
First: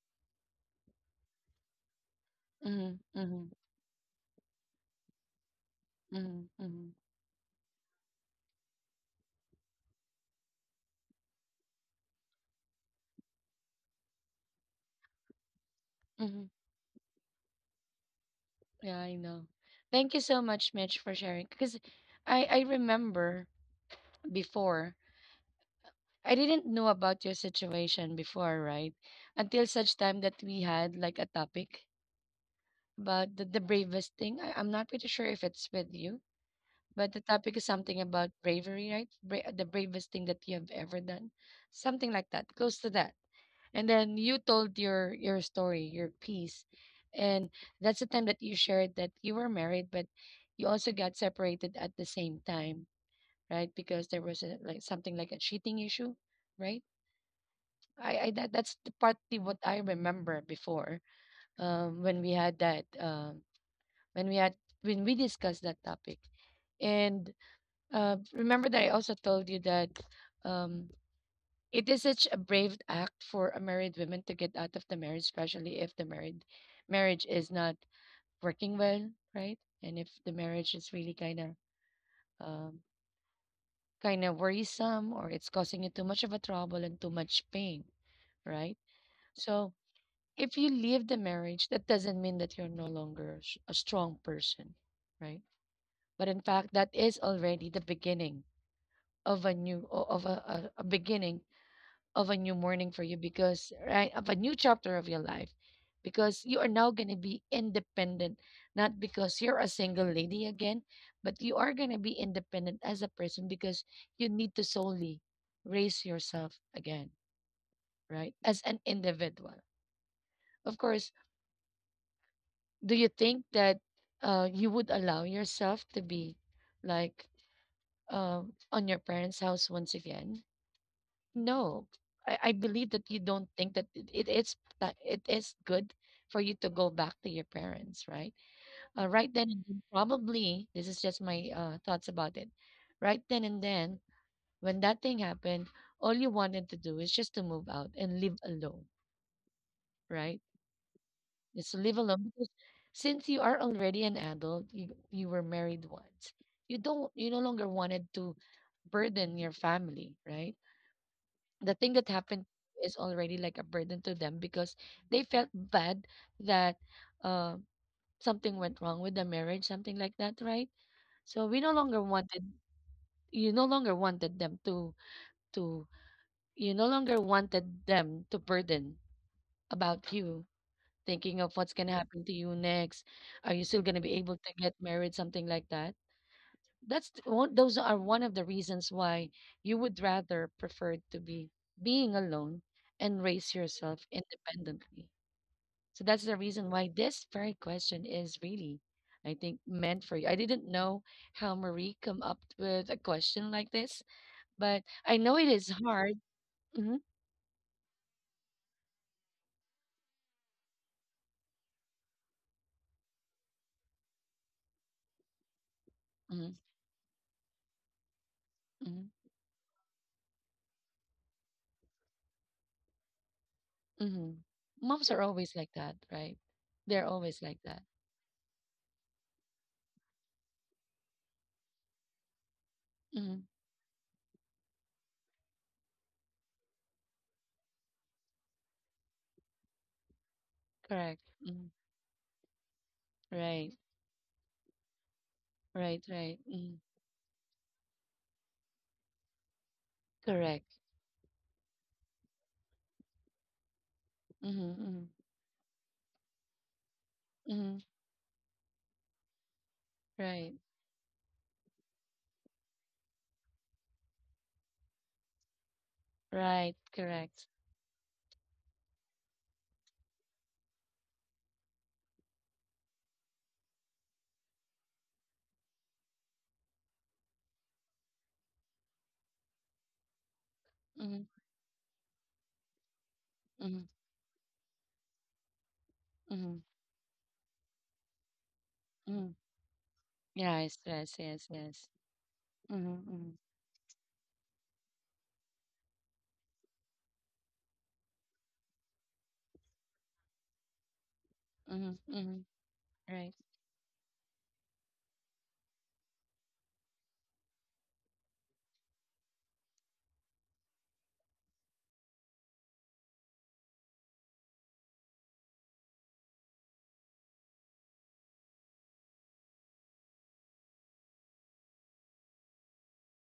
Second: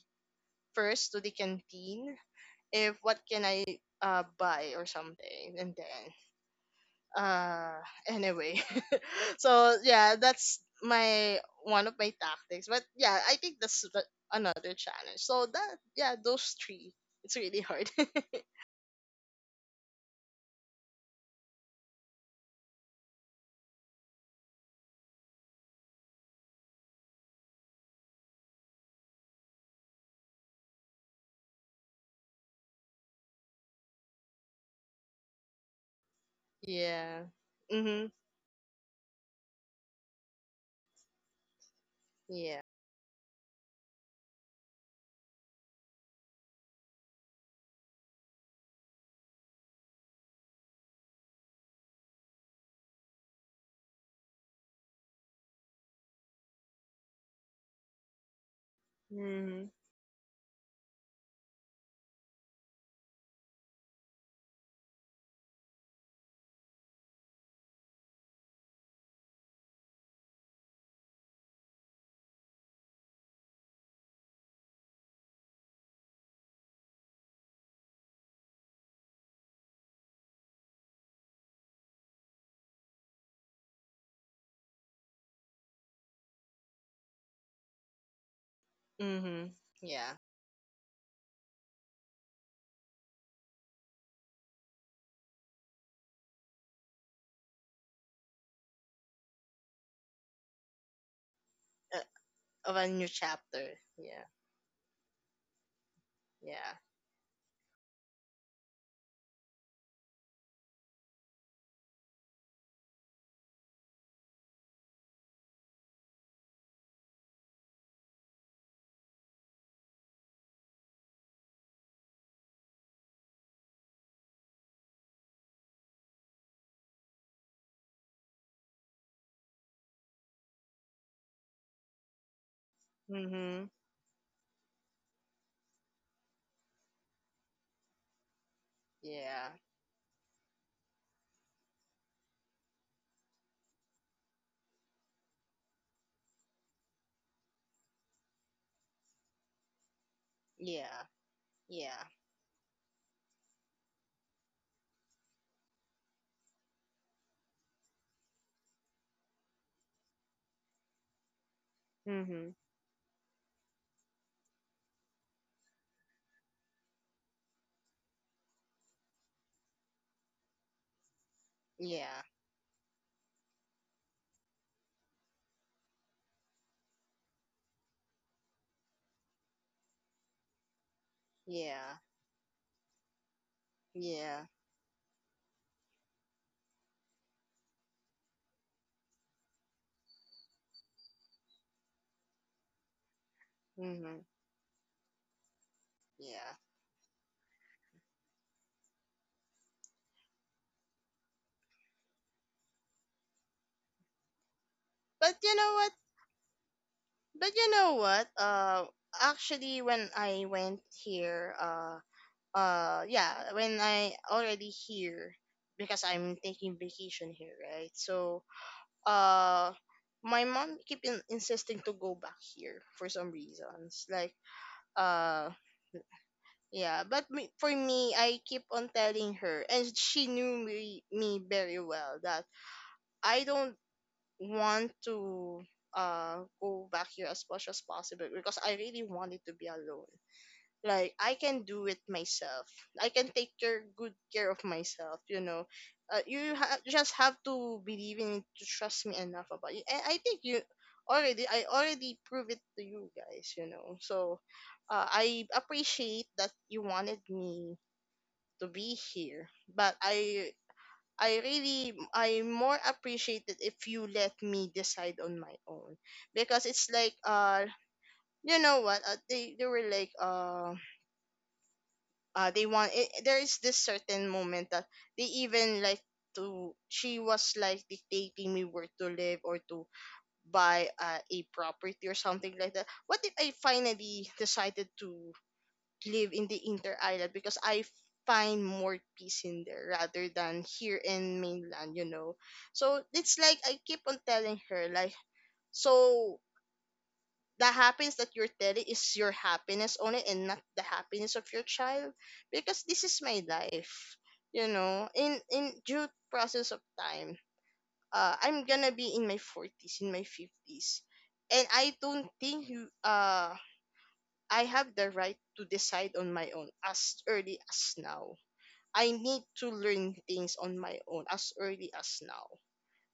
Speaker 2: first to the canteen if
Speaker 1: Mhm,
Speaker 2: what can
Speaker 1: mhm,
Speaker 2: I buy or something. And then
Speaker 1: mhm, mhm,
Speaker 2: uh anyway so yeah, that's my one of my tactics. But yeah, I think that's the- another challenge, so that yeah,
Speaker 1: mhm,
Speaker 2: those three, it's really hard.
Speaker 1: yeah, I know. Thank you so much, Mitch, for sharing. Because I remember before. I didn't know about your situation before, right? Until such time that we had like a topic about the bravest thing. I'm not pretty sure if it's with you, but the
Speaker 2: Yeah.
Speaker 1: topic is something
Speaker 2: Mhm.
Speaker 1: about bravery, right? The bravest thing that you have ever done, something like that,
Speaker 2: Yeah.
Speaker 1: close to that. And then you told your story, your piece, and that's the time that you shared that you were married, but you also got separated at the same time, right? Because there was a, like something like a cheating issue, right? That's the partly what
Speaker 2: Mhm.
Speaker 1: I remember before um, when we had that um, when we had when we discussed that topic, and remember that I also told you that um, it is such a brave act for a married woman to get out of the marriage, especially if the married marriage is not working well, right? And if the marriage is really um, kind of worrisome or it's causing you too much of a trouble and too much pain, right?
Speaker 2: Mhm.
Speaker 1: So
Speaker 2: Yeah.
Speaker 1: if you leave the marriage, that doesn't mean that you're no longer a strong person, right? But in fact, that is already the beginning of a beginning
Speaker 2: uh,
Speaker 1: of a new
Speaker 2: of
Speaker 1: morning
Speaker 2: a
Speaker 1: for
Speaker 2: new
Speaker 1: you because
Speaker 2: chapter.
Speaker 1: right of
Speaker 2: Yeah.
Speaker 1: a new chapter of your life because you are
Speaker 2: Yeah.
Speaker 1: now going to be independent, not because you're a single lady again, but you are going to be independent as a person because you need to solely raise yourself again, right, as an individual. Of course, do you think that you would allow yourself to be like uh, on your parents' house once again? No, I believe that you don't think
Speaker 2: Mhm.
Speaker 1: that it is good for you to go back to your parents, right? Right then
Speaker 2: Yeah.
Speaker 1: and then, probably this is just my thoughts about it. Right then and then, when that thing happened, all you wanted to do is just to move out and live alone, right?
Speaker 2: Yeah.
Speaker 1: Just live
Speaker 2: Yeah.
Speaker 1: alone because since you are already an adult, you were married once. You no longer wanted to burden your family, right? The thing that happened
Speaker 2: Mhm.
Speaker 1: is already like a burden to them because they felt bad that uh, something went wrong with the marriage, something like that, right? So we no longer
Speaker 2: Yeah,
Speaker 1: wanted you no longer wanted them to you no longer wanted them to burden about you, thinking of what's going to
Speaker 2: yeah,
Speaker 1: happen to you next. Are you still going to be able to
Speaker 2: yeah,
Speaker 1: get married? Something like that. Those are one of the reasons why you would rather prefer to be being alone and raise yourself
Speaker 2: hmm,
Speaker 1: independently. So that's the reason
Speaker 2: yeah.
Speaker 1: why this very question is really, I think, meant for you. I didn't know how Marie come up with a question like this, but I know it
Speaker 2: But
Speaker 1: is
Speaker 2: you know what?
Speaker 1: hard. Hmm,
Speaker 2: But you know what? Actually, when I went here, yeah, when I already here because
Speaker 1: hmm,
Speaker 2: I'm taking vacation here, right? So,
Speaker 1: hmm,
Speaker 2: uh, my mom keep insisting to go back here for some reasons,
Speaker 1: hmm.
Speaker 2: like
Speaker 1: Moms are always
Speaker 2: uh
Speaker 1: like that, right? They're
Speaker 2: yeah.
Speaker 1: always
Speaker 2: But
Speaker 1: like
Speaker 2: me,
Speaker 1: that.
Speaker 2: for me, I keep on telling her, and she knew me, very well, that
Speaker 1: Mm-hmm.
Speaker 2: I don't want to go back here as much as possible because I really wanted to be alone.
Speaker 1: Correct.
Speaker 2: Like I
Speaker 1: Mm.
Speaker 2: can do it myself. I can take
Speaker 1: Right.
Speaker 2: care, good care of myself. You know,
Speaker 1: Right. Right.
Speaker 2: you
Speaker 1: Mm.
Speaker 2: just have to believe in it to trust me enough about it. And I think
Speaker 1: Correct.
Speaker 2: I already proved it to you guys. You know, so
Speaker 1: Mm-hmm. Mm-hmm.
Speaker 2: I appreciate that you wanted
Speaker 1: Mm-hmm.
Speaker 2: me to be here. But
Speaker 1: Right.
Speaker 2: I really I more appreciate it if you let me decide on my own
Speaker 1: Right.
Speaker 2: because it's like
Speaker 1: Correct.
Speaker 2: uh you know what, they were like they want it. There is this certain moment that they even like to, she was like dictating me where to live or to buy
Speaker 1: Mm-hmm.
Speaker 2: a property or something like that. What if
Speaker 1: Mm-hmm.
Speaker 2: I finally decided to
Speaker 1: Mm-hmm.
Speaker 2: live in the inter island because I find more
Speaker 1: Mm-hmm.
Speaker 2: peace in there rather
Speaker 1: Yes.
Speaker 2: than
Speaker 1: Yes.
Speaker 2: here
Speaker 1: Yes.
Speaker 2: in
Speaker 1: Yes.
Speaker 2: mainland, you know.
Speaker 1: Mm-hmm. Mm-hmm.
Speaker 2: So it's like I keep on telling her, like, so the happiness that you're telling is your happiness only and not the happiness of your
Speaker 1: Mm-hmm. Mm-hmm.
Speaker 2: child because
Speaker 1: Right.
Speaker 2: this is my life, you know. In due process of time, I'm gonna be in my forties, in my fifties. And I don't think you I have the right to decide on my own as early as now. I need to learn things on my own as early as now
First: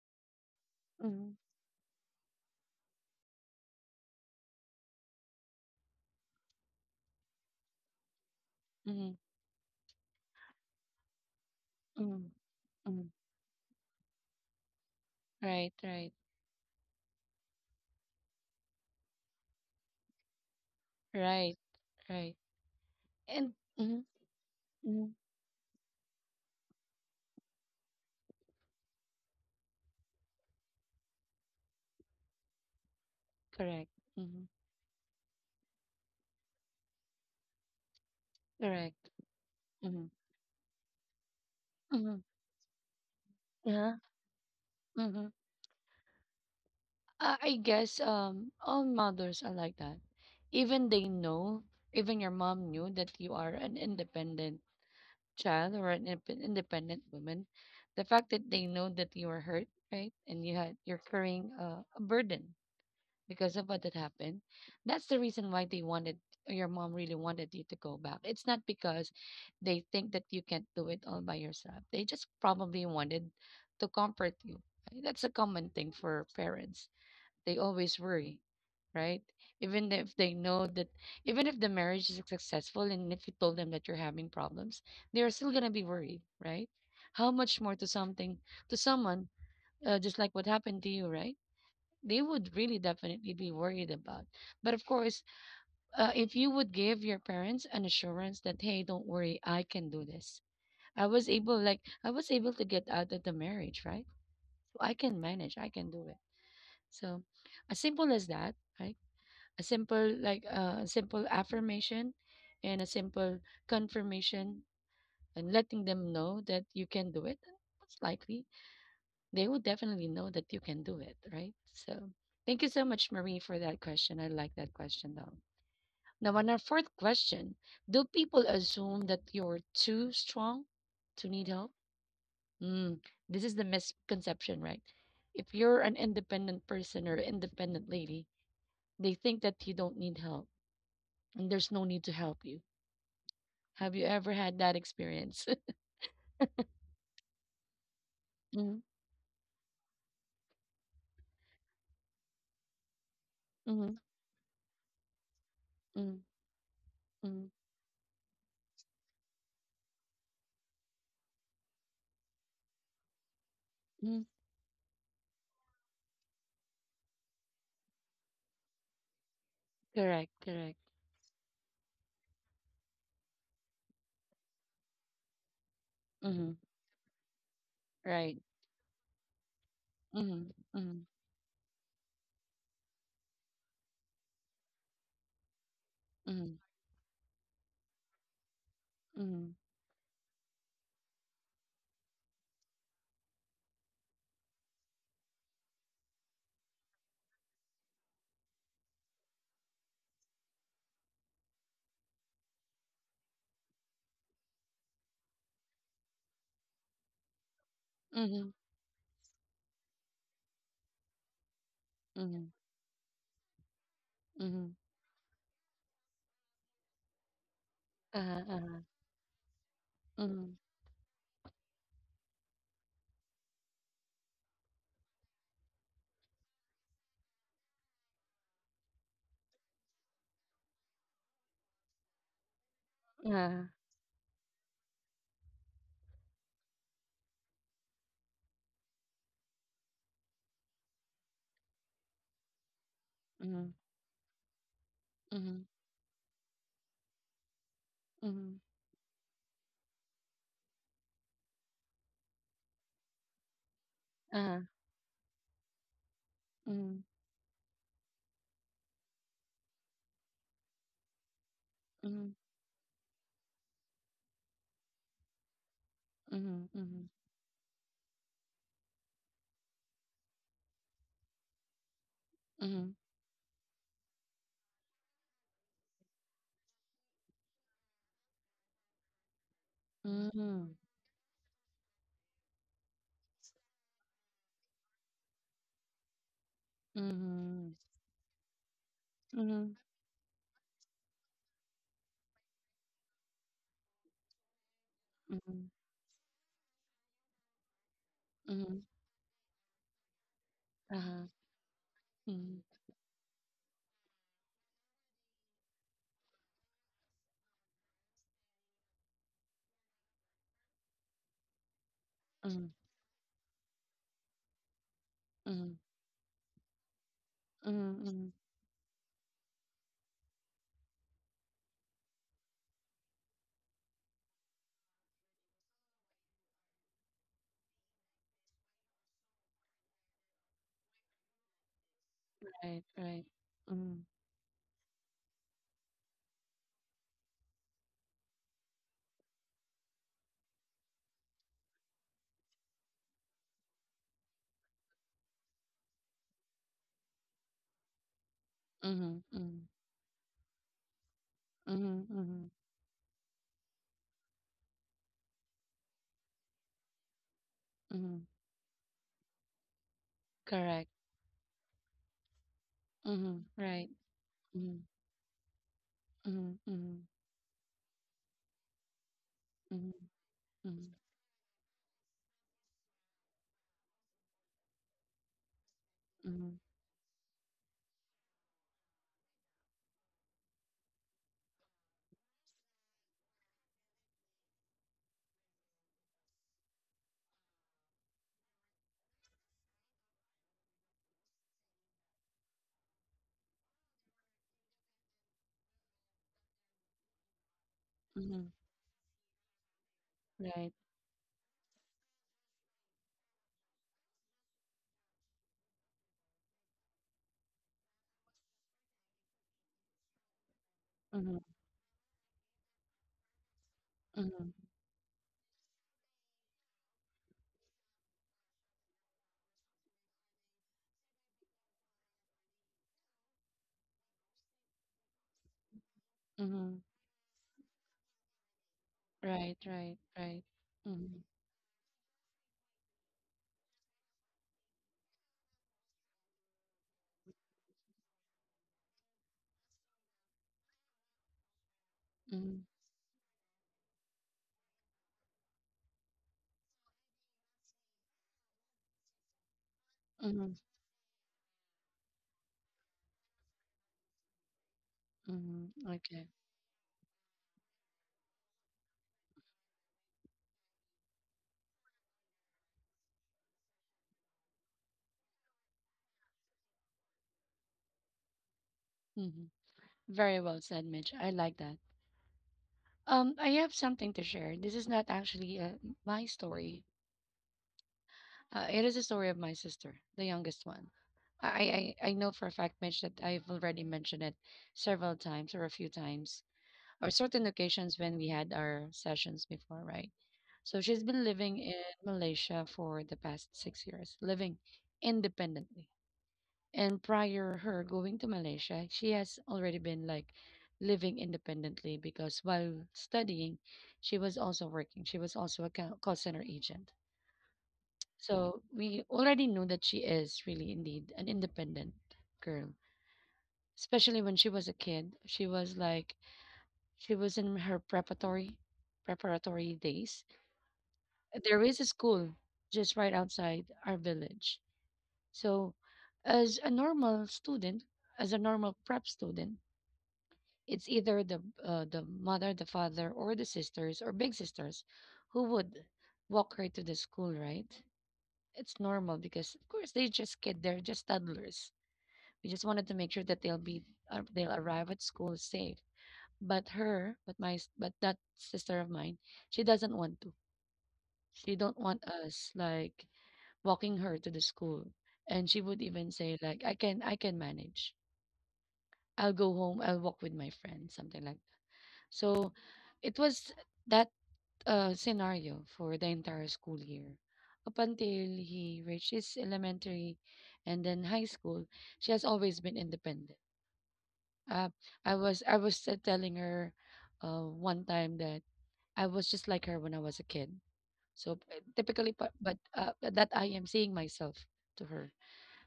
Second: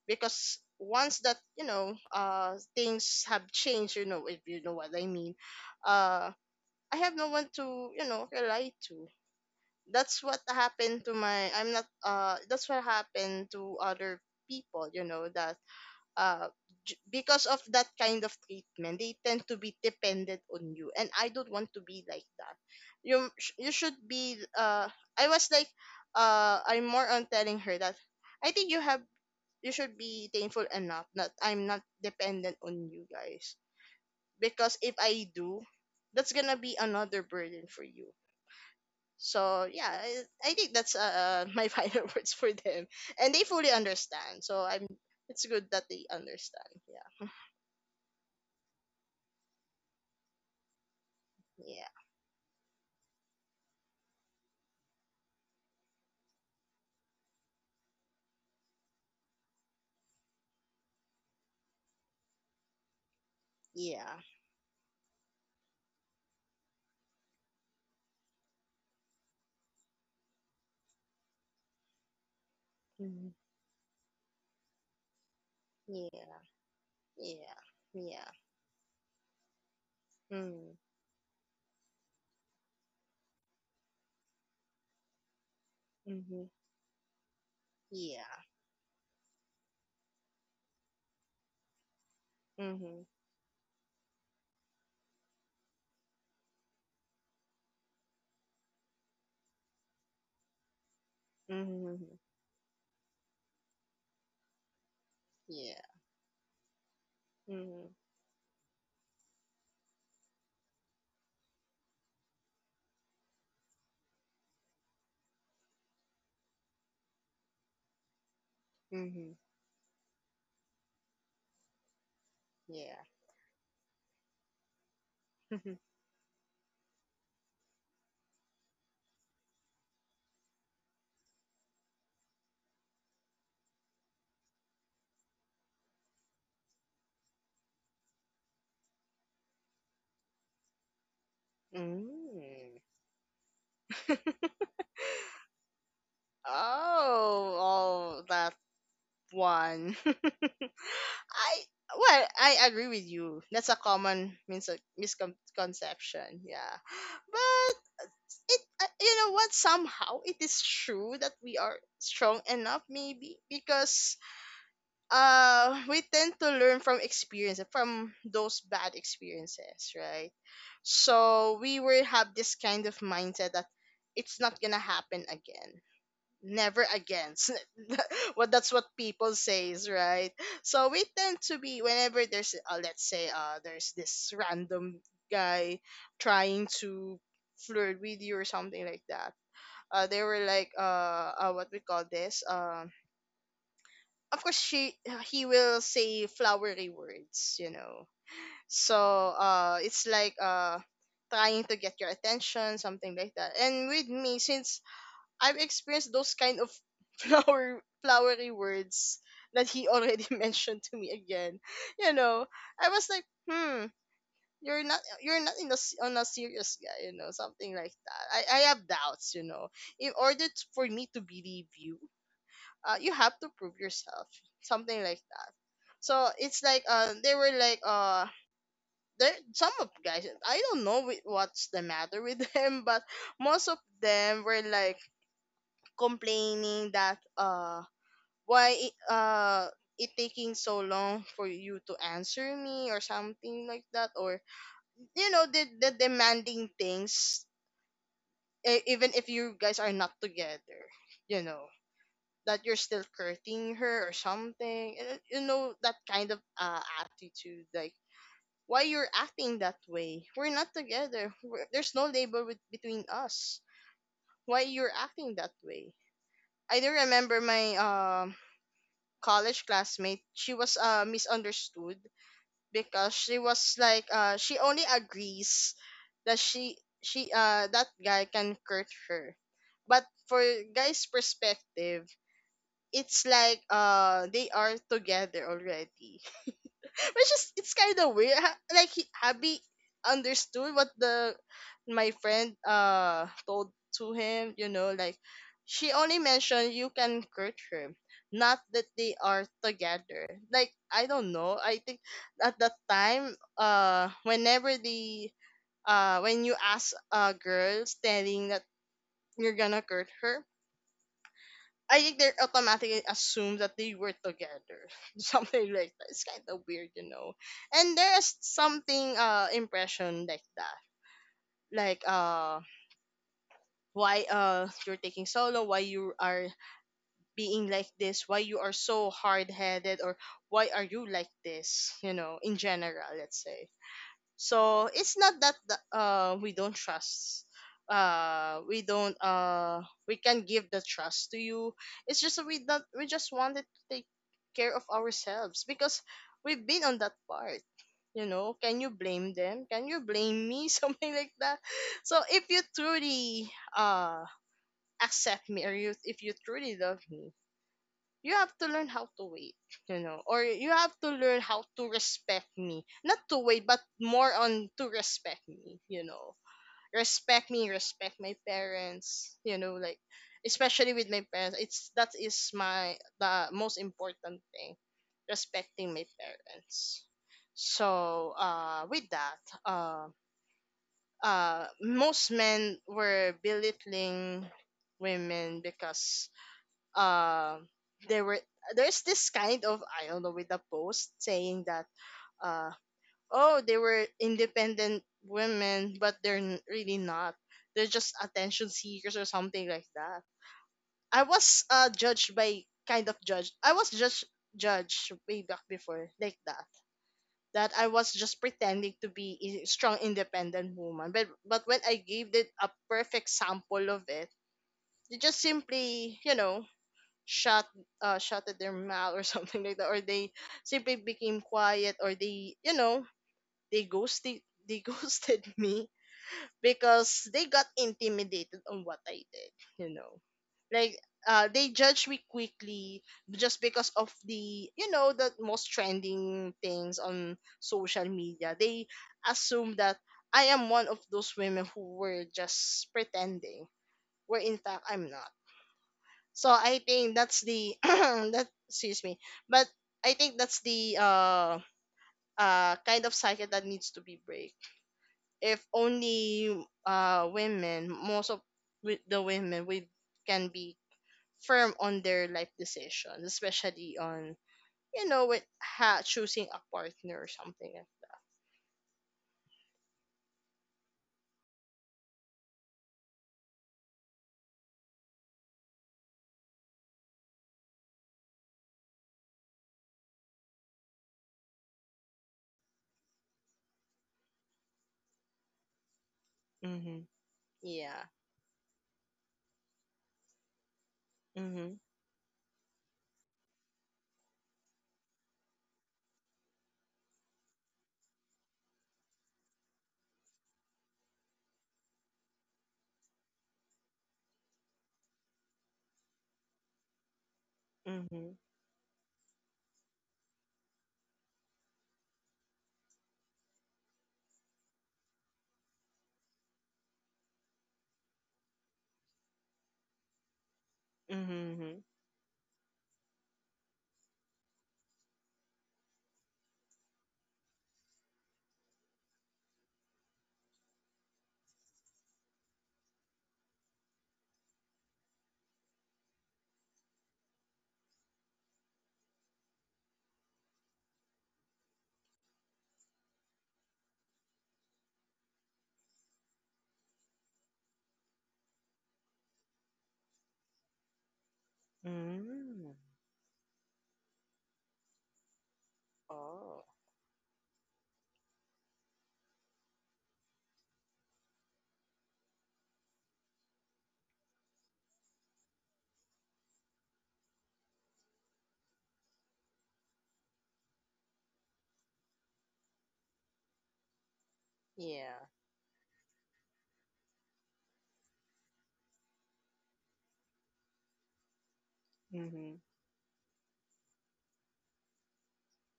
Speaker 2: because once
Speaker 1: Mm-hmm.
Speaker 2: that, you know, things have changed, you know, if you know what I mean. uh I have no one to, you know, rely to.
Speaker 1: Mm-hmm.
Speaker 2: That's what happened to my I'm not
Speaker 1: Mm-hmm.
Speaker 2: That's what
Speaker 1: Mm-hmm.
Speaker 2: happened to other people, you know, that
Speaker 1: Right. Right.
Speaker 2: uh, because of that kind of treatment, they tend to be dependent on you. And I don't
Speaker 1: Right.
Speaker 2: want to be like
Speaker 1: Right.
Speaker 2: that.
Speaker 1: And
Speaker 2: You should
Speaker 1: mm-hmm.
Speaker 2: be.
Speaker 1: Mm-hmm.
Speaker 2: I was like, I'm more on telling her that I think you should be thankful enough that I'm not dependent on you guys
Speaker 1: Correct. Mm-hmm.
Speaker 2: because if I do, that's gonna be another burden for you.
Speaker 1: Correct.
Speaker 2: So yeah,
Speaker 1: Mm-hmm.
Speaker 2: I think that's my final
Speaker 1: Mm-hmm.
Speaker 2: words for them, and they fully
Speaker 1: Yeah.
Speaker 2: understand. So I'm.
Speaker 1: Mm-hmm.
Speaker 2: It's good that they understand. Yeah.
Speaker 1: I guess all mothers are like that. Even they know,
Speaker 2: Yeah.
Speaker 1: even your mom knew that you are an independent child or an independent woman. The fact that they know that you are hurt, right, and you're carrying a burden because of what that
Speaker 2: Yeah.
Speaker 1: happened. That's the reason why they wanted your mom really wanted you to go back. It's not because they think that you can't do it all by yourself. They just probably
Speaker 2: Mm.
Speaker 1: wanted to comfort you, right? That's a common thing for
Speaker 2: Yeah.
Speaker 1: parents;
Speaker 2: Yeah.
Speaker 1: they always
Speaker 2: Yeah.
Speaker 1: worry, right? Even if they know
Speaker 2: Mm.
Speaker 1: that, even if the marriage is successful and if you told them that you're having problems, they are still going to be worried,
Speaker 2: Mm-hmm.
Speaker 1: right? How much more to
Speaker 2: Yeah.
Speaker 1: something, to someone, just like what happened to you, right? They would really
Speaker 2: Mm-hmm.
Speaker 1: definitely be worried about. But of course, if you would give your parents an assurance that, hey, don't worry, I can do this.
Speaker 2: Mm-hmm.
Speaker 1: I was able to get out of the marriage, right? So I can manage, I
Speaker 2: Yeah.
Speaker 1: can do it. So as
Speaker 2: Mm-hmm.
Speaker 1: simple as that, right? A simple like a simple affirmation and a simple confirmation and letting them know that you can do it, most likely
Speaker 2: Mm-hmm.
Speaker 1: they will definitely know that you can do it, right? So thank you so
Speaker 2: Yeah.
Speaker 1: much, Marie, for that question. I like that question though. Now on our fourth question, do people assume that you're too strong to need help? Mm, this is the misconception, right? If you're an independent person or independent lady, they think that you don't need help and there's no need to help you.
Speaker 2: Mm.
Speaker 1: Have you ever had that experience?
Speaker 2: Oh, oh, that
Speaker 1: Mhm,
Speaker 2: one. I well, I agree with you. That's a
Speaker 1: mhm,
Speaker 2: common
Speaker 1: mhm,
Speaker 2: misconception. Yeah,
Speaker 1: mhm,
Speaker 2: but it, you know what? Somehow it is true that we are strong enough, maybe because
Speaker 1: mhm.
Speaker 2: we tend to learn from experience, from those bad experiences, right?
Speaker 1: Correct, correct.
Speaker 2: So we will have this kind of mindset that it's not gonna happen again,
Speaker 1: Mhm.
Speaker 2: never again. Well,
Speaker 1: Right.
Speaker 2: that's what people says, right?
Speaker 1: Mhm,
Speaker 2: So we
Speaker 1: mhm,
Speaker 2: tend to be, whenever there's let's say there's this random guy trying
Speaker 1: mhm,
Speaker 2: to flirt with you or something like that. They were like What we call this? Of course, she he will say flowery words, you know. So it's like trying to get your attention, something like that. And with me, since I've experienced those kind of
Speaker 1: mhm,
Speaker 2: flowery
Speaker 1: mhm,
Speaker 2: words that he already mentioned to me again, you know,
Speaker 1: mhm,
Speaker 2: I was like, hmm,
Speaker 1: mhm.
Speaker 2: you're not in a, on a serious guy, you know, something like that. i
Speaker 1: Uh-huh,
Speaker 2: i have
Speaker 1: uh-huh.
Speaker 2: doubts, you know, in order
Speaker 1: Mhm,
Speaker 2: for me to believe you, you have to prove yourself, something like that. So it's like they were like there some of guys, I don't know with what's the matter with them, but most of
Speaker 1: uh-huh,
Speaker 2: them were like complaining that why it, uh it taking so long for you to answer me or something like
Speaker 1: mhm,
Speaker 2: that. Or you know,
Speaker 1: mhm,
Speaker 2: the demanding things,
Speaker 1: mhm,
Speaker 2: even if you guys are not together, you know, that you're still courting her or
Speaker 1: uh-huh,
Speaker 2: something. And, you know, that kind of
Speaker 1: mhm,
Speaker 2: attitude, like, why you're acting that way? We're not together. There's no label
Speaker 1: mhm,
Speaker 2: with, between us. Why you're acting that way? I
Speaker 1: mhm,
Speaker 2: do
Speaker 1: mhm,
Speaker 2: remember my college classmate. She was misunderstood because
Speaker 1: mhm,
Speaker 2: she was like, she only agrees that she that guy can hurt her. But for guys' perspective, it's like, they are together already. which is It's
Speaker 1: mhm,
Speaker 2: kind of weird.
Speaker 1: mhm,
Speaker 2: Abby
Speaker 1: mhm,
Speaker 2: understood what the my friend told to him, you know, like
Speaker 1: mhm,
Speaker 2: she only mentioned you can hurt her, not that
Speaker 1: mhm,
Speaker 2: they are together. Like, I don't
Speaker 1: uh-huh,
Speaker 2: know, I think at that
Speaker 1: mhm,
Speaker 2: time, whenever the when you ask a girl, telling that you're gonna hurt her, I think they're
Speaker 1: mhm,
Speaker 2: automatically assumed that they were together. Something like
Speaker 1: mhm,
Speaker 2: that. It's kind of weird, you know. And
Speaker 1: mhm,
Speaker 2: there's
Speaker 1: mhm.
Speaker 2: something impression like that. Like, why you're taking solo, why you are being like this, why you are so hard headed, or why are you like this, you know, in general,
Speaker 1: Right,
Speaker 2: let's
Speaker 1: right.
Speaker 2: say.
Speaker 1: Mhm,
Speaker 2: So it's not that we don't trust. We don't. We can give the trust to you. It's just that we not. We just wanted to take care of ourselves because we've been on that part. You know, can you blame
Speaker 1: mhm,
Speaker 2: them? Can
Speaker 1: mhm,
Speaker 2: you blame me? Something like that. So
Speaker 1: mhm,
Speaker 2: if you
Speaker 1: mhm,
Speaker 2: truly accept me, or you if you truly love me, you
Speaker 1: mhm.
Speaker 2: have to learn how to wait, you know, or you have to
Speaker 1: Correct.
Speaker 2: learn how to respect me. Not to wait,
Speaker 1: Mhm.
Speaker 2: but
Speaker 1: Right.
Speaker 2: more on to
Speaker 1: Mhm.
Speaker 2: respect me, you know.
Speaker 1: Mhm. Mhm.
Speaker 2: Respect me, respect my parents, you know, like
Speaker 1: Mhm.
Speaker 2: especially with
Speaker 1: Mhm.
Speaker 2: my parents. It's that is my the most important thing, respecting my
Speaker 1: Mhm.
Speaker 2: parents. So, with that, uh most men were belittling women because, um there were there's this kind of, I don't know, with the post saying that, uh oh, they were independent women, but they're really not, they're just attention
Speaker 1: Mhm.
Speaker 2: seekers or something like that.
Speaker 1: Right.
Speaker 2: I was judged by kind of judged I was just judged way back before, like that, that I was just pretending to be a strong independent woman,
Speaker 1: Mhm.
Speaker 2: but when I gave it a perfect sample of it,
Speaker 1: Mhm.
Speaker 2: they just simply, you know, shut shutted their mouth, or something like that, or they simply became quiet, or they you know they ghosted, they ghosted me
Speaker 1: Mhm.
Speaker 2: because they got intimidated on what I did,
Speaker 1: Right.
Speaker 2: you know,
Speaker 1: Right. Right.
Speaker 2: like,
Speaker 1: Mhm.
Speaker 2: they judged me quickly, just because of the you know the most trending things on social media. They assume that I am one of those women who were just
Speaker 1: Mhm.
Speaker 2: pretending, where in fact I'm not. So I think that's the that, excuse me, but I think that's
Speaker 1: Mhm.
Speaker 2: the kind of cycle that needs to be break. If
Speaker 1: Mhm.
Speaker 2: only,
Speaker 1: Okay.
Speaker 2: women, most of, with the women, we can be firm on their life decisions, especially on, you know, with choosing a partner or something.
Speaker 1: Mhm. Very well said, Mitch. I like that. I have something to share. This is not actually my story. It is a story of my sister, the youngest one. I know for a fact, Mitch, that I've already mentioned it several times or a few times
Speaker 2: Mm-hmm.
Speaker 1: or certain
Speaker 2: Yeah.
Speaker 1: occasions when we had our sessions before, right? So she's been
Speaker 2: Mm-hmm.
Speaker 1: living in Malaysia for the past 6 years, living independently. And prior her going to Malaysia, she has already been like living independently because while studying, she was also working. She was also a call center agent.
Speaker 2: Mm-hmm.
Speaker 1: So we already knew that she is really indeed an independent girl, especially when she was a kid. She was like, she was in her preparatory days.
Speaker 2: Mm-hmm.
Speaker 1: There is a school just right outside our village. So, as a normal student, as a normal prep student, it's either the the mother, the father, or the sisters or big sisters who would walk her to the school, right? It's normal because of course they just kid, they're just toddlers. We just wanted to make sure that they'll be they'll arrive at school safe. But her, but my, s- but that sister of mine, she doesn't want to. She don't want us
Speaker 2: Mm-hmm.
Speaker 1: like walking her to the school. And she would even say
Speaker 2: Oh.
Speaker 1: like, I can manage. I'll go home. I'll walk with my friends," something like. So, it was that scenario for the entire school year, up until he reaches elementary, and then high school. She has always been independent. Uh,
Speaker 2: Yeah.
Speaker 1: I was telling her, one time that I was just like her when I was a kid. So typically, but,
Speaker 2: Mm-hmm.
Speaker 1: but uh, that I am seeing myself to her.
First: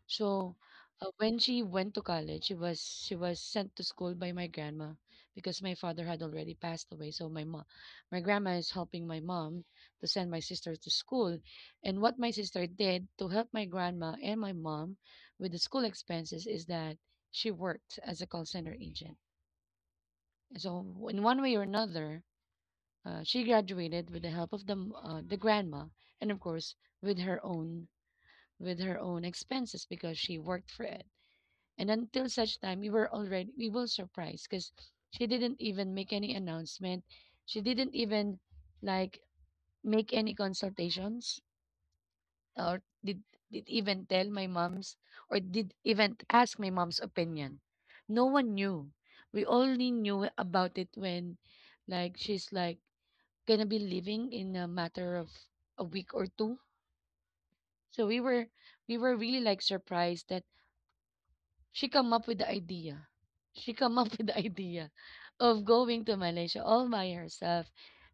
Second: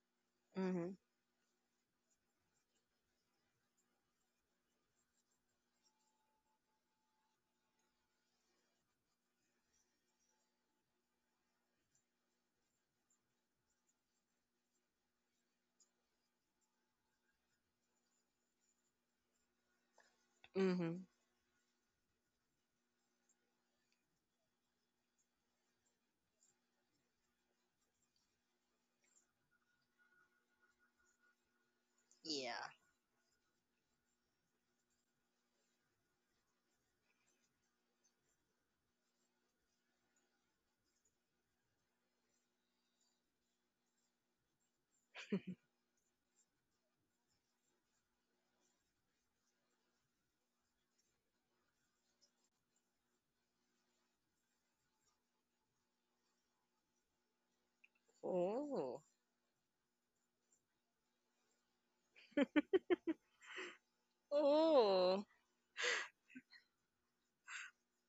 Speaker 1: So
Speaker 2: Mm-hmm.
Speaker 1: when she went to college, she was sent to school by my grandma because my father had already passed away. So my mom, my grandma is helping my mom to send my sister to school, and what my sister did to help my grandma and my mom with the school expenses is that she worked as a call center agent. So
Speaker 2: Mm-hmm.
Speaker 1: in one way or another, she graduated with the help of the the grandma, and of course with her own expenses because she worked for it. And until such
Speaker 2: Yeah.
Speaker 1: time, we were surprised because she didn't even make any announcement. She didn't even like make any consultations or did even tell my mom's or did even ask my mom's opinion. No one knew. We only knew about it when like she's like gonna be leaving in a matter of a week or two. So we were we
Speaker 2: Oh.
Speaker 1: were really like surprised that she come up with the idea. She come up with the idea
Speaker 2: Oh.
Speaker 1: of going to Malaysia all by herself.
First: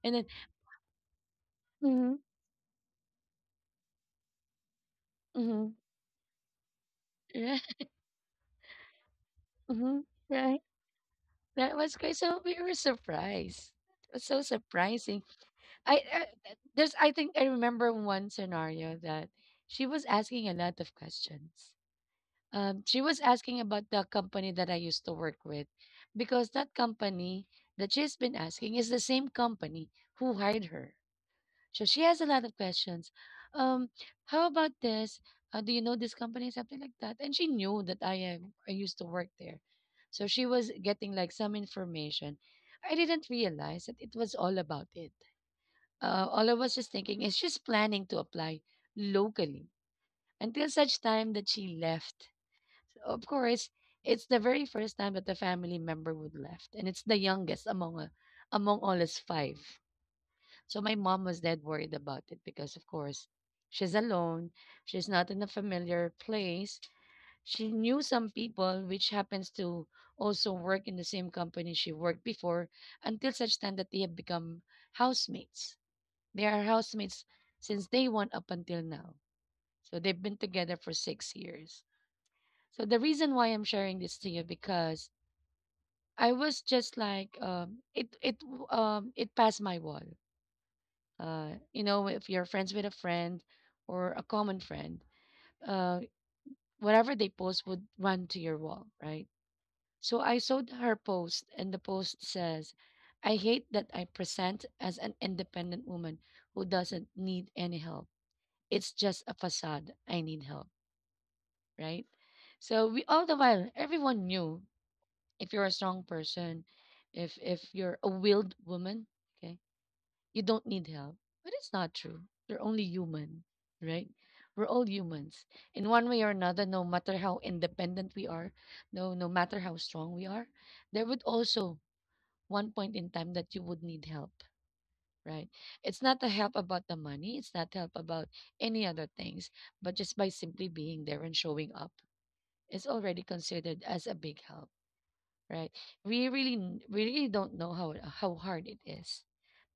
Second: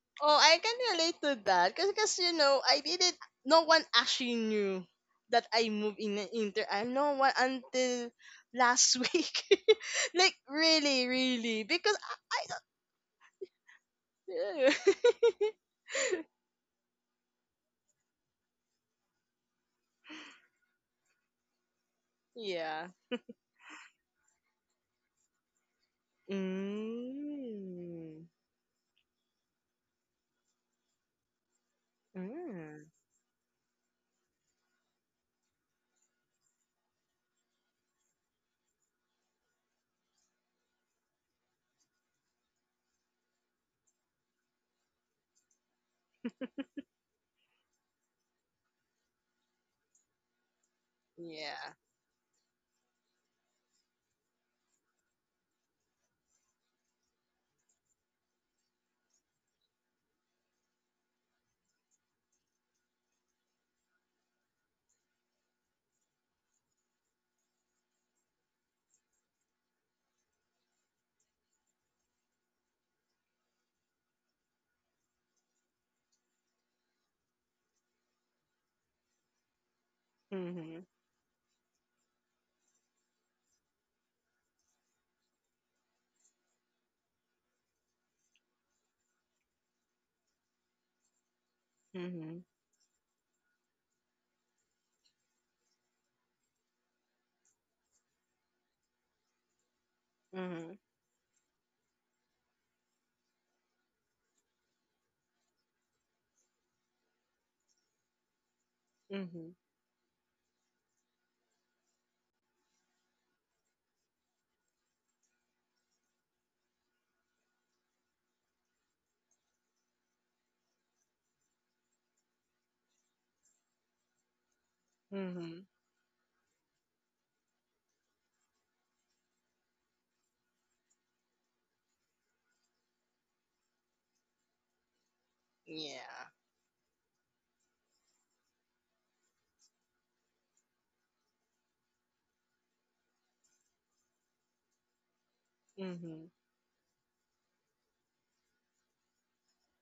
Speaker 1: And then.
Speaker 2: Oh, I can relate to that
Speaker 1: Mm-hmm.
Speaker 2: because, you know, I didn't. No one actually knew that
Speaker 1: Mm-hmm.
Speaker 2: I moved in inter. I No one
Speaker 1: Right.
Speaker 2: until last week.
Speaker 1: Mm-hmm.
Speaker 2: Like,
Speaker 1: Right.
Speaker 2: really, really,
Speaker 1: That
Speaker 2: because.
Speaker 1: was great. So we were surprised. It was so
Speaker 2: I-
Speaker 1: surprising. I, I I think I remember one scenario that she was asking a lot of questions.
Speaker 2: yeah.
Speaker 1: She was asking about the company that I used to work with because that company that she's
Speaker 2: Mm.
Speaker 1: been asking is the same company who hired her. So she has a lot of
Speaker 2: Mm.
Speaker 1: questions. Um, how about this? Do you know this company? Something like that. And she knew that I am. I used to work there, so she was getting like some information. I didn't realize that it was all about it. All I was just thinking is she's planning to apply locally until such time that
Speaker 2: Yeah.
Speaker 1: she left. So of course, it's the very first time that the family member would left, and it's the youngest among among all us five. So my mom was dead worried about it because, of course, she's alone. She's not in a familiar place. She knew some people, which happens to also work in the same company she worked before, until such time that they have become housemates. They are housemates since day one up until now. So they've been
Speaker 2: Mhm.
Speaker 1: together for 6 years. So the reason why I'm sharing this to you because I was just like it passed my wall. uh, you know, if
Speaker 2: Mhm.
Speaker 1: you're friends with a friend or a common friend, uh, whatever they post would run to your wall, right? So I saw
Speaker 2: Mhm.
Speaker 1: her post, and the post says, I hate that I present as an independent woman who doesn't need any help. It's just a
Speaker 2: Mhm.
Speaker 1: facade. I need help, right? So we all the while, everyone knew if you're a strong person, if you're a willed woman, okay, you don't need help. But it's not true. You're only human, right? We're all humans.
Speaker 2: Mhm.
Speaker 1: In one way or another, no matter how independent we are, no matter how strong we are, there would also one point in time that you would need help, right? It's
Speaker 2: Yeah.
Speaker 1: not a help about the money, it's not help about any other things, but just by simply being there and showing up is already considered as a big help, right?
Speaker 2: Mhm.
Speaker 1: We really, we really don't know how hard it is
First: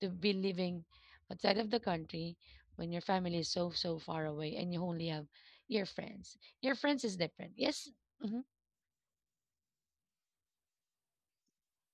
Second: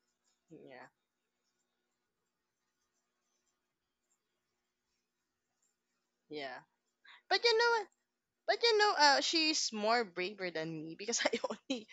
Speaker 1: to be living
Speaker 2: Yeah.
Speaker 1: outside of the country when your family is so so far away and you only have your friends.
Speaker 2: Yeah.
Speaker 1: Your friends is
Speaker 2: But
Speaker 1: different.
Speaker 2: you know what?
Speaker 1: Yes. Hmm.
Speaker 2: But you know, she's more braver than me because I only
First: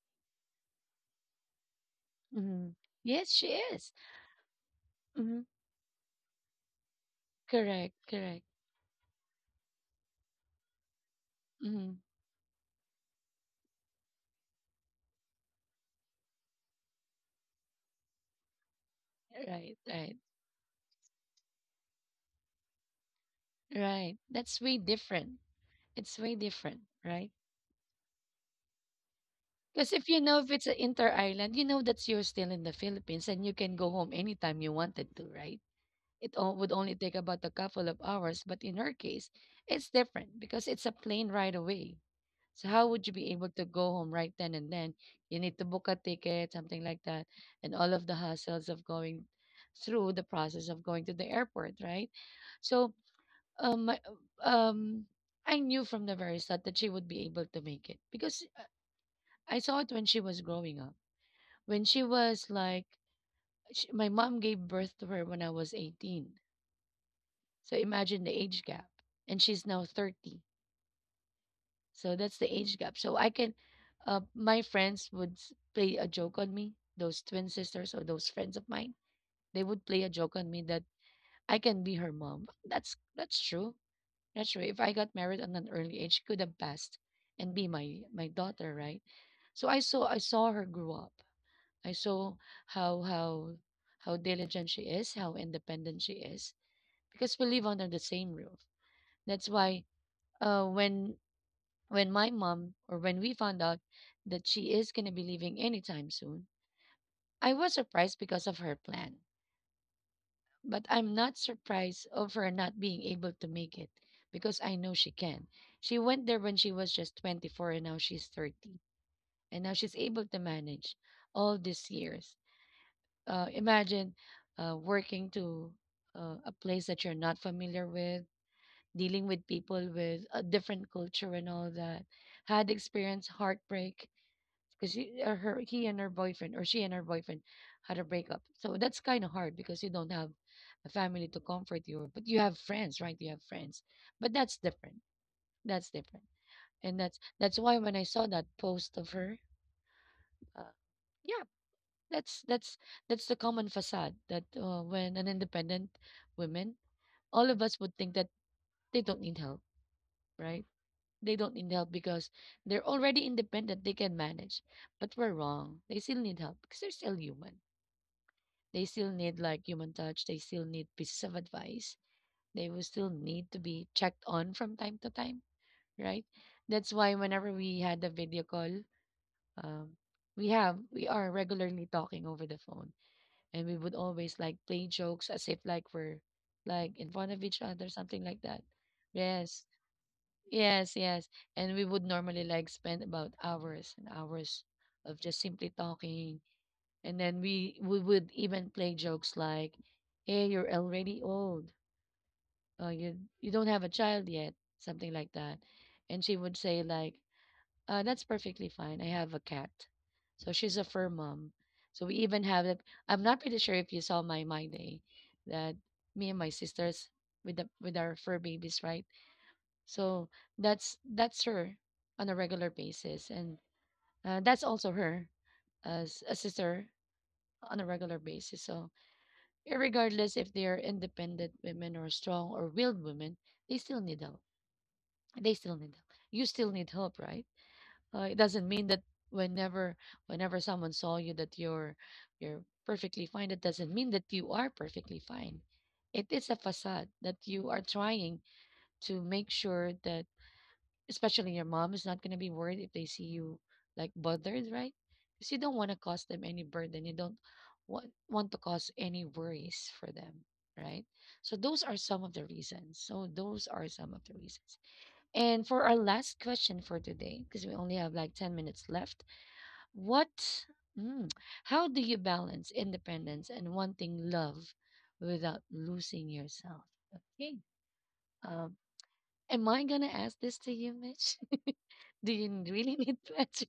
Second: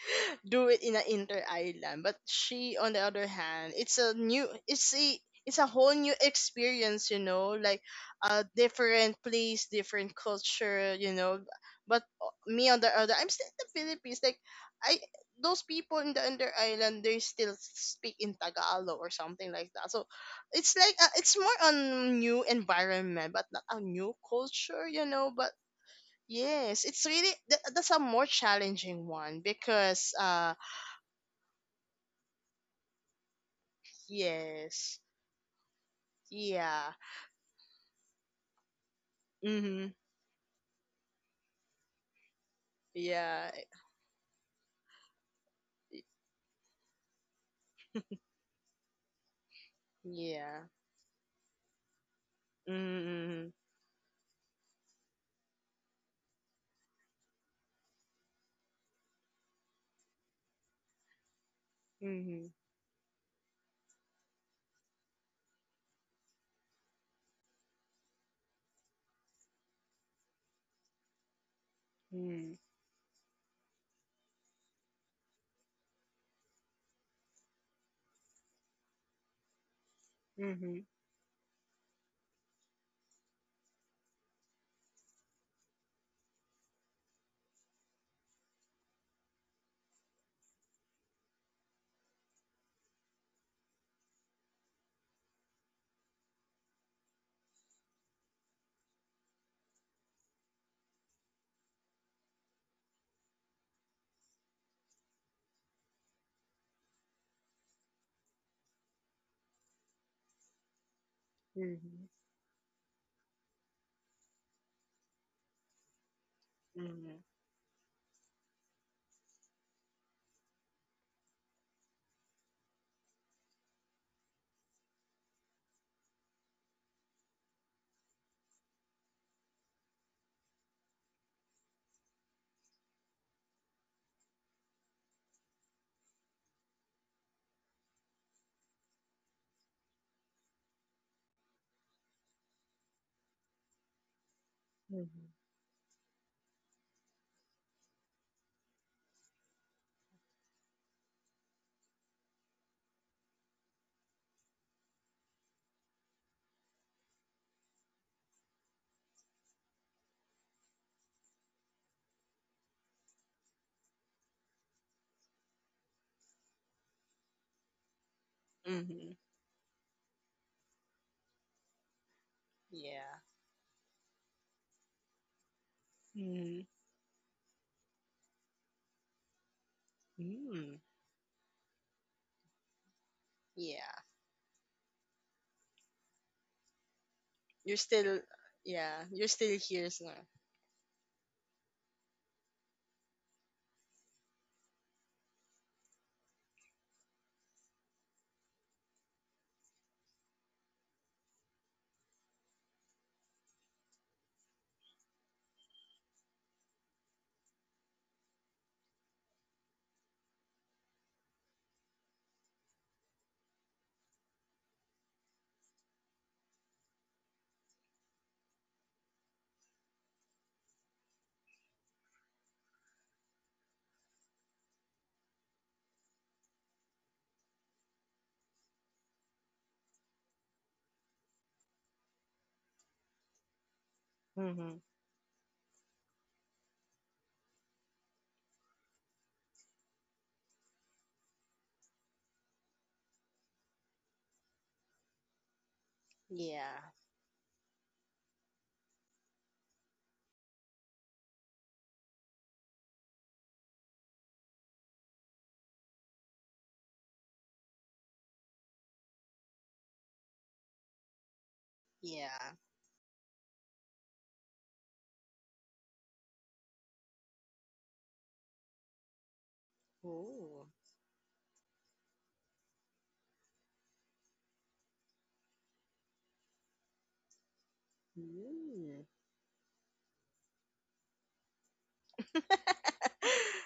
Speaker 2: do it in an inter island. But
Speaker 1: Hmm.
Speaker 2: she, on the other
Speaker 1: Yes, she
Speaker 2: hand,
Speaker 1: is.
Speaker 2: it's a new,
Speaker 1: Hmm.
Speaker 2: it's a whole new experience, you know, like
Speaker 1: Correct, correct.
Speaker 2: a different place, different culture, you know.
Speaker 1: Hmm.
Speaker 2: But, me on the other, I'm still in the Philippines. Like, I, those people in the under island, they still speak in Tagalog or something like
Speaker 1: Right,
Speaker 2: that. So
Speaker 1: right,
Speaker 2: it's like, it's more on new environment, but not a new
Speaker 1: right. That's way
Speaker 2: culture, you know.
Speaker 1: different.
Speaker 2: But
Speaker 1: It's way different,
Speaker 2: yes, it's really
Speaker 1: right?
Speaker 2: that's a more challenging one
Speaker 1: Because
Speaker 2: because
Speaker 1: if you know if it's an inter island, you know that you're still in the Philippines and you can go home anytime you
Speaker 2: Yes.
Speaker 1: wanted to, right? It would
Speaker 2: Yeah.
Speaker 1: only take about a couple of hours, but in her case, it's
Speaker 2: Mhm.
Speaker 1: different because it's a plane ride away. So how would you be
Speaker 2: Yeah.
Speaker 1: able to go home right then and then? You need to book a
Speaker 2: y-
Speaker 1: ticket, something like that, and all of the hassles of going through the
Speaker 2: Yeah.
Speaker 1: process of going to the airport, right? So
Speaker 2: Mhm.
Speaker 1: um, my- um, I knew from the very start that she would be able to make it because I saw it when she was growing up. When she was
Speaker 2: Mhm.
Speaker 1: like, sh my mom gave birth to her when I was 18. So imagine the age gap. And she's now 30. So that's the
Speaker 2: Mhm.
Speaker 1: age gap. So I can, my friends would play a joke on me, those twin sisters or those friends of mine. They would play a joke on me that
Speaker 2: Mhm.
Speaker 1: I can be her mom. That's true. That's true. If I got married at an early age, she could have passed and be my daughter, right? So I saw her grow up. I saw how how how diligent she is, how independent she is, because we live under the same roof. That's why when my mom or when we found out that she is going to be leaving anytime soon, I was surprised because of her plan. But I'm not surprised
Speaker 2: Mhm.
Speaker 1: of her not being able to make it because I know she can. She went there when she was just
Speaker 2: Mhm.
Speaker 1: 24 and now she's 30. And now she's able to manage all these years. Imagine working to a place that you're not familiar with dealing with people with a different culture and all that, had experienced heartbreak because she, her, he and her boyfriend, or she and her boyfriend, had a breakup. So that's kind of hard because you don't have a family to comfort you, but you have friends, right? You have friends, but that's different.
Speaker 2: Mhm.
Speaker 1: That's different, and that's why when I saw that post of her, uh, yeah, that's that's that's the common facade that when an independent woman, all of us would think that they don't need help, right? They don't need help because they're already independent, they can manage. But we're wrong. They still need help because they're still human. They still
Speaker 2: Mhm.
Speaker 1: need like human touch, they still need pieces of advice. They will still
Speaker 2: Yeah.
Speaker 1: need to be checked on from time to time, right?
Speaker 2: Mhm.
Speaker 1: That's why whenever we had a video call, um, we have
Speaker 2: Mhm.
Speaker 1: we are regularly talking over the phone and we
Speaker 2: Yeah.
Speaker 1: would always like play jokes as if like we're like in front of each
Speaker 2: You're
Speaker 1: other,
Speaker 2: still.
Speaker 1: something like that.
Speaker 2: Yeah. You're still
Speaker 1: Yes,
Speaker 2: here, so.
Speaker 1: yes, yes. And we would normally like spend about hours and hours of just simply talking. And then we would even play jokes like, "Hey, you're already old. You don't have a child yet," something like that. And she would say like, "That's perfectly fine. I have a cat." So she's a fur mom. So we even have that. I'm not pretty sure if you saw my day that me and my sisters with the with our fur babies, right? So that's her on a regular basis, and that's also her as a sister on a regular basis. So regardless if they are independent women or strong or willed women, they still need help.
Speaker 2: Mhm.
Speaker 1: They still need help. You still need help, right? It doesn't mean that whenever whenever someone saw you that you're perfectly fine. That doesn't mean that you are perfectly fine. It is a
Speaker 2: Yeah.
Speaker 1: facade that you are trying to make sure that especially your mom is not going to be worried if they see you like bothered, right? Because you don't want to cause them any burden. You don't want to cause any worries for them, right? So those are some of the
Speaker 2: Yeah.
Speaker 1: reasons. So those are some of the reasons. And for our last question for today, because we only have like 10 minutes left, what,
Speaker 2: Ooh.
Speaker 1: mm, how do you balance independence and wanting love without losing yourself? Okay. Um,
Speaker 2: Mm.
Speaker 1: am I going to ask this to you, Mitch? Do you really need to answer.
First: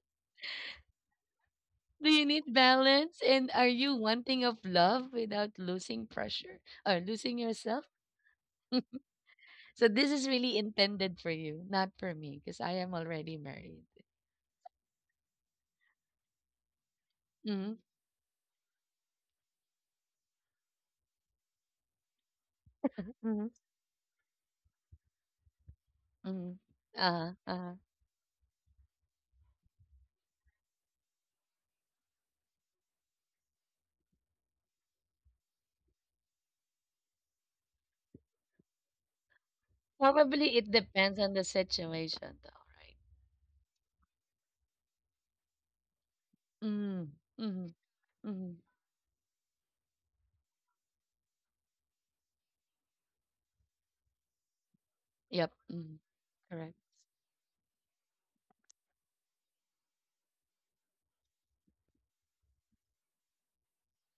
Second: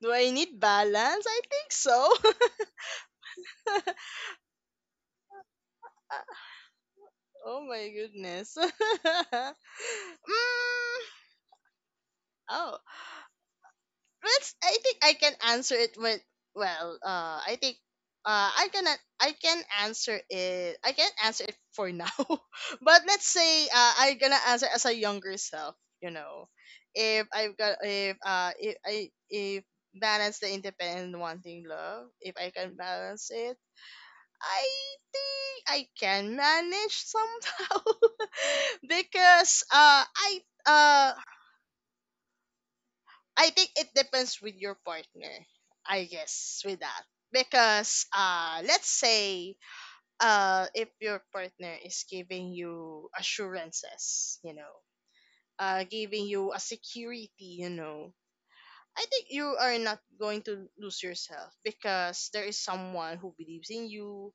Speaker 2: Do I need balance? I think
Speaker 1: Do
Speaker 2: so.
Speaker 1: you need balance? And are you wanting of love without losing pressure or losing
Speaker 2: Oh
Speaker 1: yourself?
Speaker 2: my goodness. Mm.
Speaker 1: So this is really intended for you, not for me, because I
Speaker 2: Oh.
Speaker 1: am already married.
Speaker 2: let's I think I can answer it with, well, I think,
Speaker 1: Mm-hmm.
Speaker 2: uh I can I can answer it, for now. But let's
Speaker 1: Mm-hmm.
Speaker 2: say, I gonna answer as a younger self, you know.
Speaker 1: Mm-hmm.
Speaker 2: If
Speaker 1: Uh,
Speaker 2: I've got
Speaker 1: uh.
Speaker 2: if I if balance the independent wanting love, if I can balance it, I think I can manage somehow because
Speaker 1: Probably it
Speaker 2: uh
Speaker 1: depends on the situation, though, right?
Speaker 2: I think it depends with your partner. I guess, with that,
Speaker 1: Mm. Mm-hmm.
Speaker 2: because,
Speaker 1: Mm-hmm.
Speaker 2: let's say, if your partner is giving you assurances, you know,
Speaker 1: Yep. Mm-hmm.
Speaker 2: giving you a
Speaker 1: Correct.
Speaker 2: security, you know, I think you are not going to lose yourself because there is someone who believes in you,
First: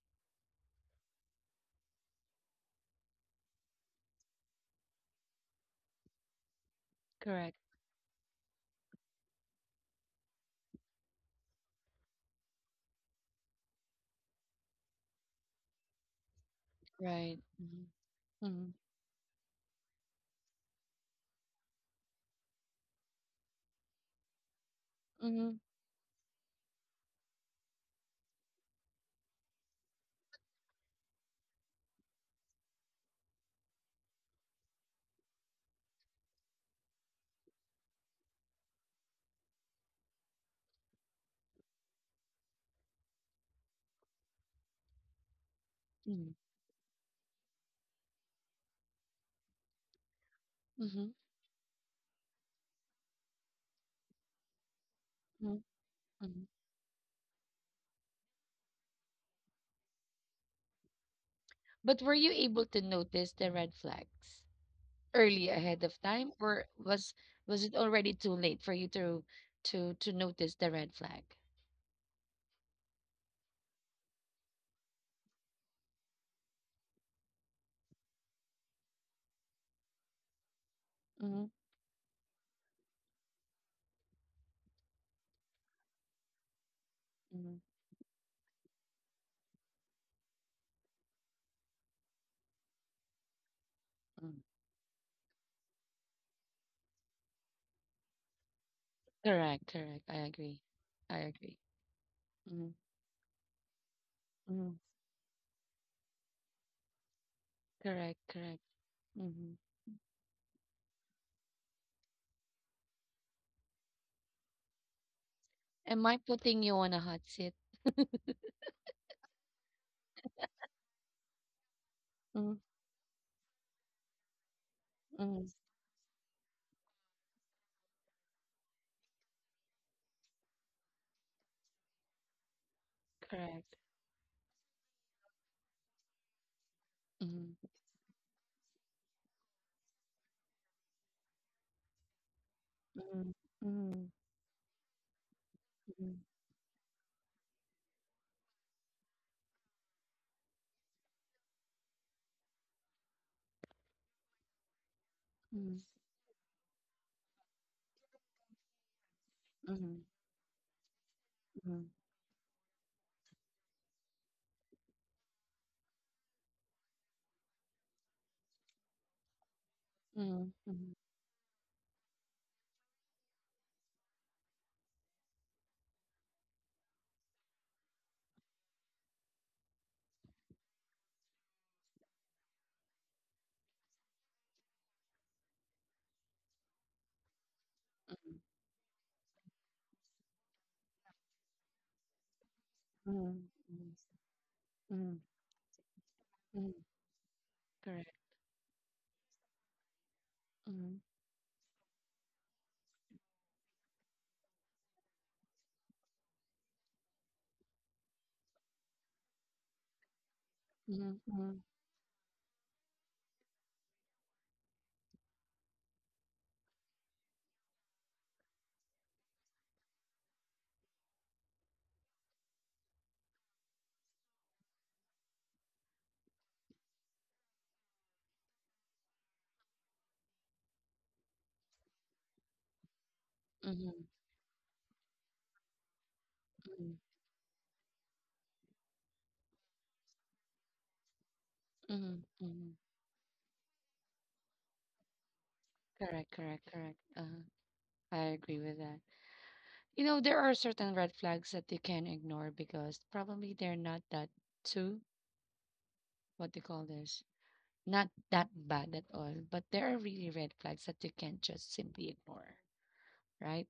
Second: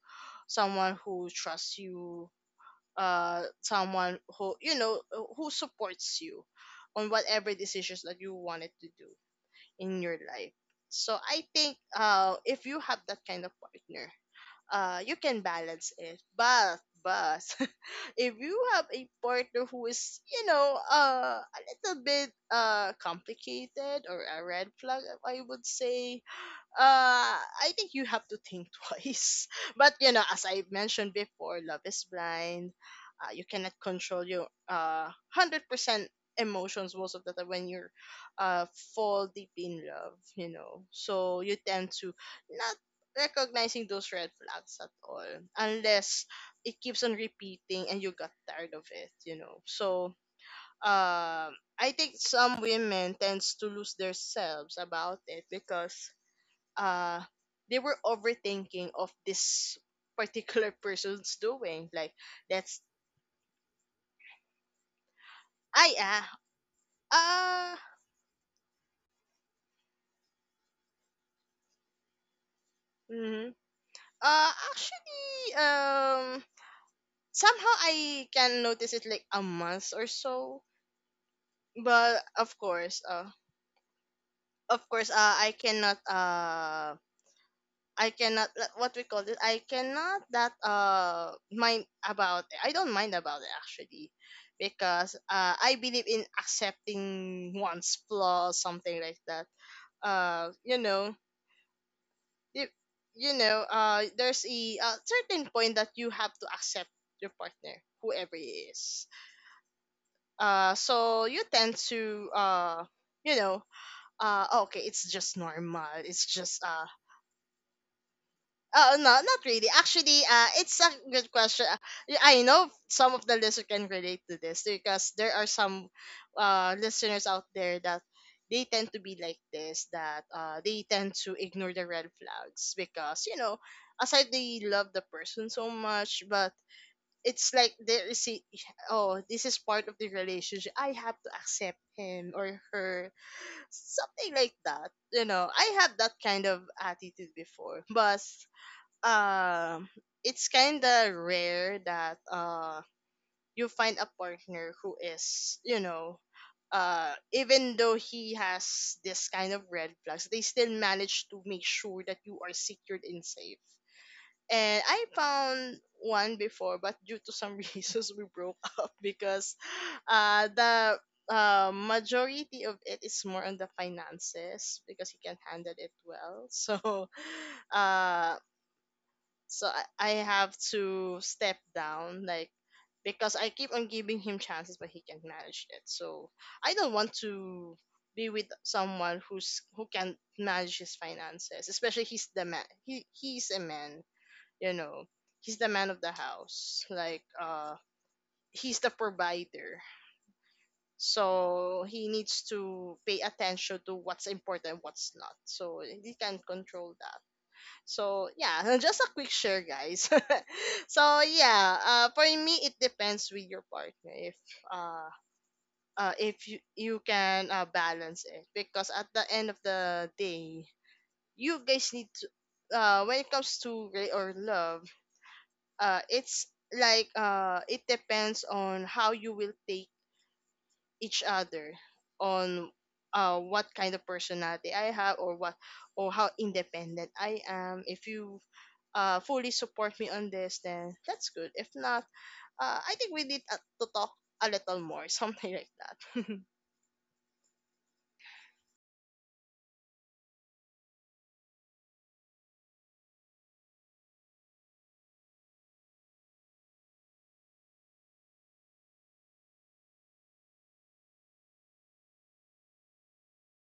Speaker 2: someone who trusts you, someone who, you know, who supports you on
Speaker 1: Correct.
Speaker 2: whatever decisions that you wanted to do in your life. So I think, if you have that kind of partner, you can balance it.
Speaker 1: Right.
Speaker 2: But
Speaker 1: Mm-hmm.
Speaker 2: if you
Speaker 1: Mm-hmm.
Speaker 2: have a partner who is, you know, a little bit, complicated or a red flag, I
Speaker 1: Mm-hmm.
Speaker 2: would say, I think you have to think twice. But you know, as I mentioned before, love is blind. You cannot control your 100% emotions most of the time when you're, uh fall deep in love. You know, so you tend to not recognizing those red flags at all, unless it keeps on repeating and you got tired of it. You know, so,
Speaker 1: Mm-hmm.
Speaker 2: I think some women tends to lose themselves about it
Speaker 1: Mm-hmm.
Speaker 2: because,
Speaker 1: Mm-hmm.
Speaker 2: uh they were overthinking of this particular person's doing,
Speaker 1: But were
Speaker 2: like,
Speaker 1: you able to
Speaker 2: that's,
Speaker 1: notice the red flags early ahead
Speaker 2: I
Speaker 1: of
Speaker 2: ah
Speaker 1: time, or was it
Speaker 2: uh
Speaker 1: already too late for you to to notice the red flag?
Speaker 2: mhm. Actually, somehow I can notice it, like, a month or so,
Speaker 1: Mm-hmm.
Speaker 2: but of course, of course, i cannot uh
Speaker 1: Mm-hmm.
Speaker 2: I cannot, like, what we call it. I cannot that mind about it. I don't mind about it, actually,
Speaker 1: Mm-hmm.
Speaker 2: because, I believe in accepting one's flaw, something like that.
Speaker 1: Correct, correct. I agree.
Speaker 2: You
Speaker 1: I
Speaker 2: know,
Speaker 1: agree. Mm-hmm.
Speaker 2: if, you know, there's
Speaker 1: Mm-hmm.
Speaker 2: a certain point that you have to accept your partner,
Speaker 1: Correct,
Speaker 2: whoever
Speaker 1: correct.
Speaker 2: he is.
Speaker 1: Mm-hmm.
Speaker 2: So you tend to, you know, okay, it's just normal.
Speaker 1: Am I
Speaker 2: It's
Speaker 1: putting
Speaker 2: just
Speaker 1: you on a hot seat?
Speaker 2: Oh, no, not really. Actually, it's a good question. I
Speaker 1: Mm-hmm.
Speaker 2: know some of the listeners can relate to this, because there are some, listeners out there, that they tend to be like this. That They tend to ignore the red flags because, you know,
Speaker 1: Correct.
Speaker 2: aside they love the person so much, but it's
Speaker 1: Mm-hmm.
Speaker 2: like there is a, oh, this is part of the relationship. I have to accept him or her,
Speaker 1: Mm-hmm. Mm-hmm.
Speaker 2: something like that. You know, I have that kind of attitude before, but, um it's kind of rare that, you find a partner who is,
Speaker 1: Mm-hmm.
Speaker 2: you know, even though he has this kind of red
Speaker 1: Mm-hmm.
Speaker 2: flags, they still manage to make
Speaker 1: Mm-hmm.
Speaker 2: sure that you are secured and safe. And I found one before, but due to some reasons we broke up because,
Speaker 1: Mm-hmm.
Speaker 2: the majority of it is more on the finances, because he can handle it well. So, uh I have to step down, like, because I keep on giving him chances but he can't manage it. So I don't want to be with someone who can manage his finances, especially he's the man. He's a
Speaker 1: Mm-hmm.
Speaker 2: man, you know.
Speaker 1: Mm-hmm.
Speaker 2: He's the man of the
Speaker 1: Mm-hmm.
Speaker 2: house. Like,
Speaker 1: Correct.
Speaker 2: he's the provider. So he needs to pay attention to what's important, what's not. So he can control that. So, yeah, just a quick share, guys.
Speaker 1: Mhm,
Speaker 2: So,
Speaker 1: mhm,
Speaker 2: yeah, for me it depends with your partner if, uh, if you can, balance it, because at the end of the day, you guys need to, when it comes to gray or love, it's like, it depends on how you will take each other, on, what kind
Speaker 1: mhm,
Speaker 2: of personality I have, or what, or how
Speaker 1: mhm,
Speaker 2: independent I am. If you, fully support me on this, then that's good. If not,
Speaker 1: mhm, mhm.
Speaker 2: I think we need, to talk a little more, something like
Speaker 1: Correct,
Speaker 2: that.
Speaker 1: correct, correct. I agree with that. You know, there are certain red flags that you can ignore because probably they're not that too, what they call this, not that bad at all. But there are really red flags that you can't just simply ignore, right?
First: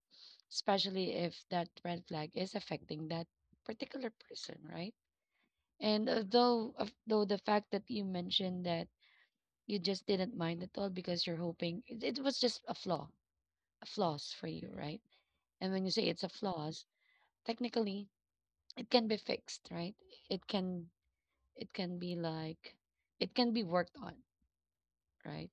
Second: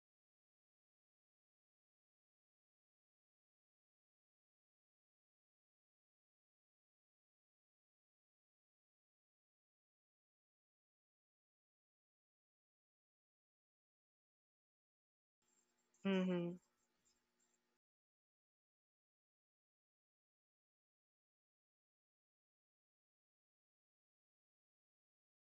Speaker 1: Especially if that red flag is affecting that particular person, right? And although, though though the fact that you mentioned that you just didn't mind at all because you're hoping it, it was just a flaw, a flaws for you, right? And when you say it's a
Speaker 2: Mm-hmm.
Speaker 1: flaws, technically it can be fixed, right? It can it can be like it can be worked on, right?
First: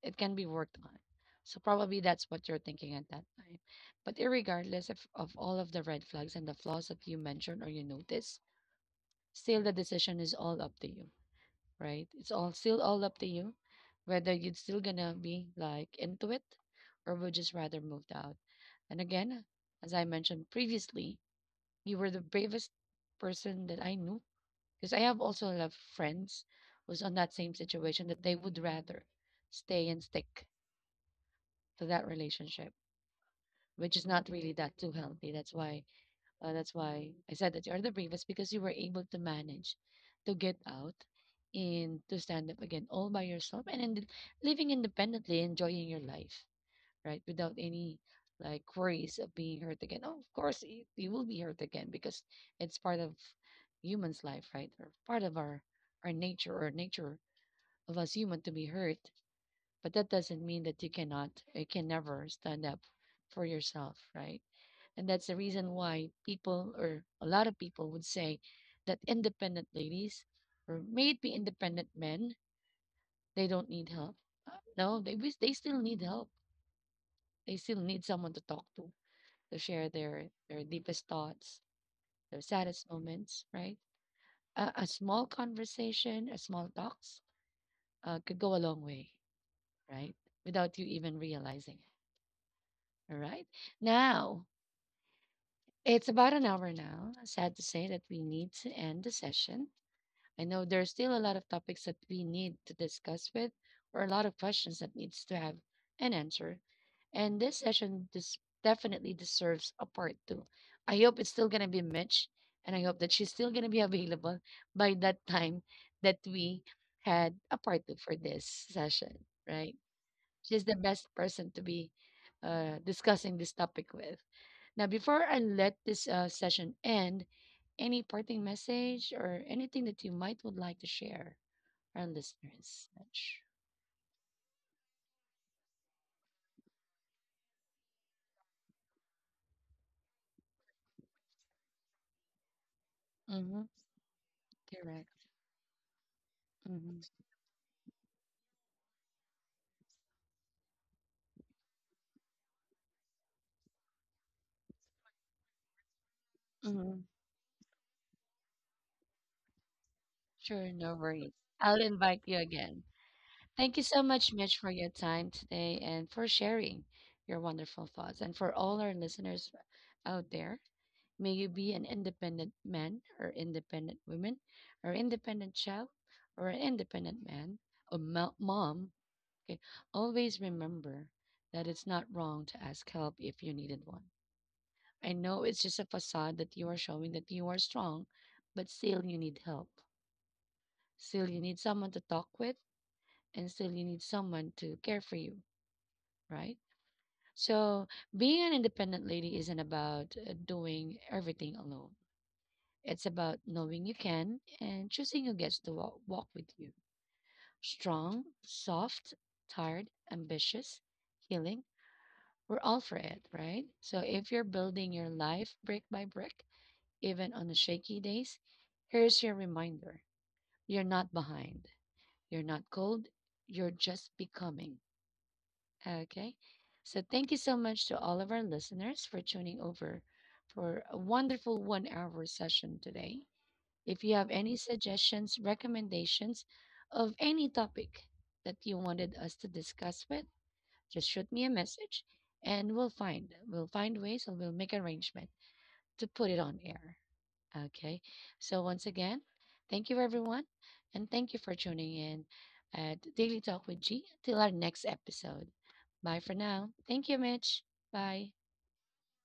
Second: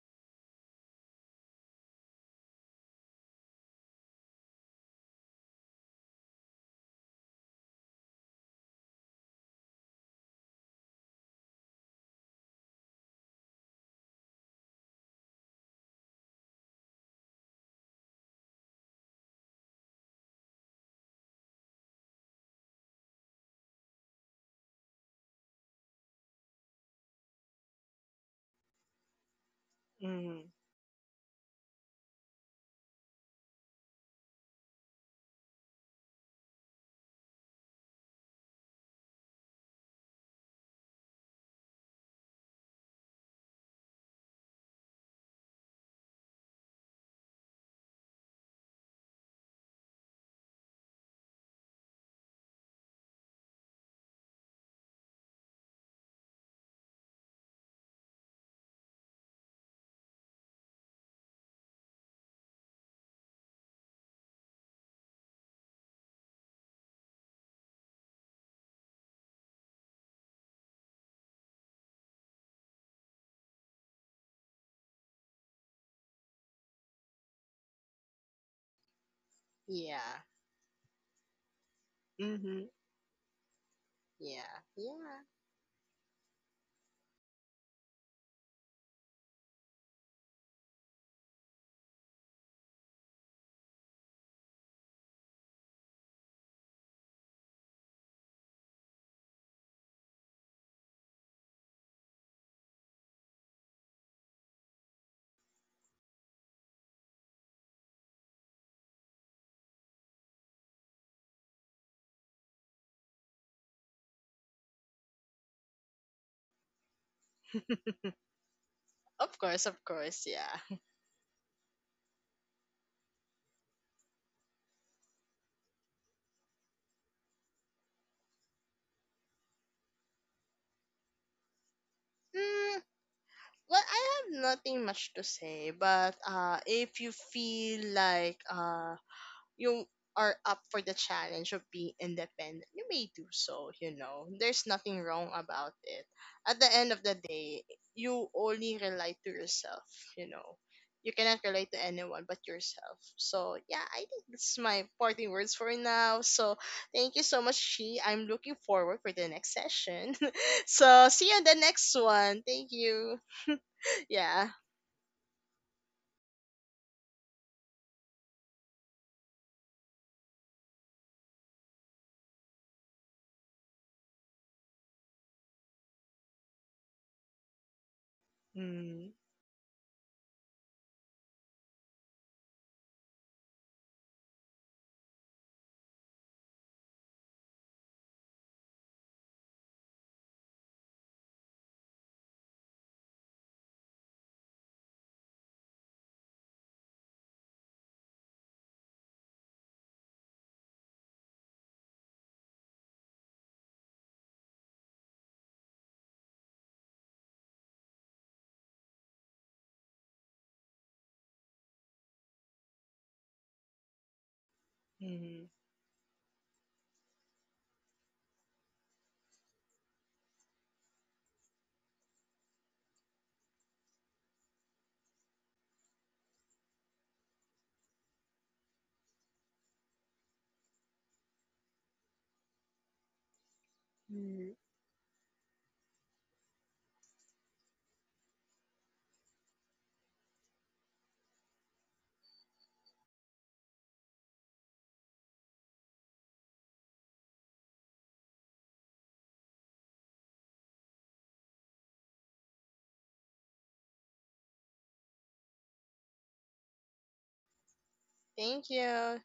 Speaker 1: It can be worked on. So probably that's what you're thinking at that time. But irregardless of all of the red flags and the flaws that you mentioned or you notice, still the decision is all up to you right? It's all still all up to you whether you're still gonna be like into it or would just rather moved out. And again, as I mentioned previously, you were the bravest person that I knew because I have also a lot of friends who's on that same situation that they would rather stay and stick
Speaker 2: Mm-hmm.
Speaker 1: to that relationship, which is not really that too healthy. That's why I said that you are the bravest because you were able to manage to get out and to stand up again all by yourself and then living independently, enjoying your life, right? Without any like worries of being hurt again. Oh, of course, you will be hurt again because it's part of human's life, right? Or part of our nature or nature of us human to be hurt. But that doesn't mean that you can never stand up for yourself, right? And that's the reason why people or a lot of people would say that independent ladies or maybe independent men, they don't need help. No, they wish they still need help. They still need someone to talk to share
Speaker 2: Yeah.
Speaker 1: their deepest thoughts, their
Speaker 2: Mm-hmm.
Speaker 1: saddest moments, right?
Speaker 2: Yeah.
Speaker 1: A small
Speaker 2: Yeah.
Speaker 1: conversation, a small talks could go a long way, right? Without you even realizing it. All right. Now, it's about an hour now. Sad to say that we need to end the session. I know there's still a lot of topics that we need to discuss with, or a lot of questions that needs to have an answer. And this session this definitely deserves a part two. I hope it's still gonna be Mitch, and I hope that she's still gonna be available by that time that we had a part two for this session, right?
Speaker 2: Of course,
Speaker 1: She's the
Speaker 2: yeah.
Speaker 1: best person to be discussing this topic with. Now, before I let this session end, any parting message or anything that you might would like to share? Our
Speaker 2: Mm,
Speaker 1: listeners. Much.
Speaker 2: well, I have nothing much to say, but, if you feel like, you are up for the challenge of being independent, you may do
Speaker 1: Mm-hmm.
Speaker 2: so, you know. There's nothing
Speaker 1: Correct.
Speaker 2: wrong about it. At the
Speaker 1: Mm-hmm.
Speaker 2: end of the day, you only rely to yourself, you know. You cannot relate to anyone but yourself. So yeah, I think this is my parting words for now. So
Speaker 1: Mm-hmm.
Speaker 2: thank you so much, She. I'm looking forward for the next session.
Speaker 1: Sure, no
Speaker 2: So
Speaker 1: worries.
Speaker 2: see you in the
Speaker 1: I'll
Speaker 2: next
Speaker 1: invite you
Speaker 2: one. Thank
Speaker 1: again.
Speaker 2: you.
Speaker 1: Thank you so much,
Speaker 2: Yeah.
Speaker 1: Mitch, for your time today and for sharing your wonderful thoughts. And for all our listeners out there, may you be an independent man or independent woman or independent child or an independent man or mom.
Speaker 2: Mm-hmm.
Speaker 1: Okay, always remember that it's not wrong to ask help if you needed one. I know it's just a facade that you are showing that you are strong, but still you need help. Still you need someone to talk with and still you need someone to care for you, right? So being an independent lady isn't about doing everything alone. It's about knowing you can and choosing who gets to walk with you. Strong, soft, tired, ambitious, healing. We're all for it, right? So if you're building your
Speaker 2: Mm-hmm.
Speaker 1: life brick by brick, even on the shaky days, here's your reminder you're not behind, you're not cold, you're just becoming. Okay? So, thank you so much to all of our listeners for tuning over for a wonderful 1 hour session today. If you have any
Speaker 2: Mm-hmm.
Speaker 1: suggestions, recommendations of any topic that you wanted us to discuss with, just shoot me a message and we'll find ways and we'll make arrangement to put it on air. Okay. So once again, thank you everyone and thank you for tuning in at Daily Talk with G. Till our next episode. Bye for now. Thank you, Mitch. Bye.
Speaker 2: Thank you.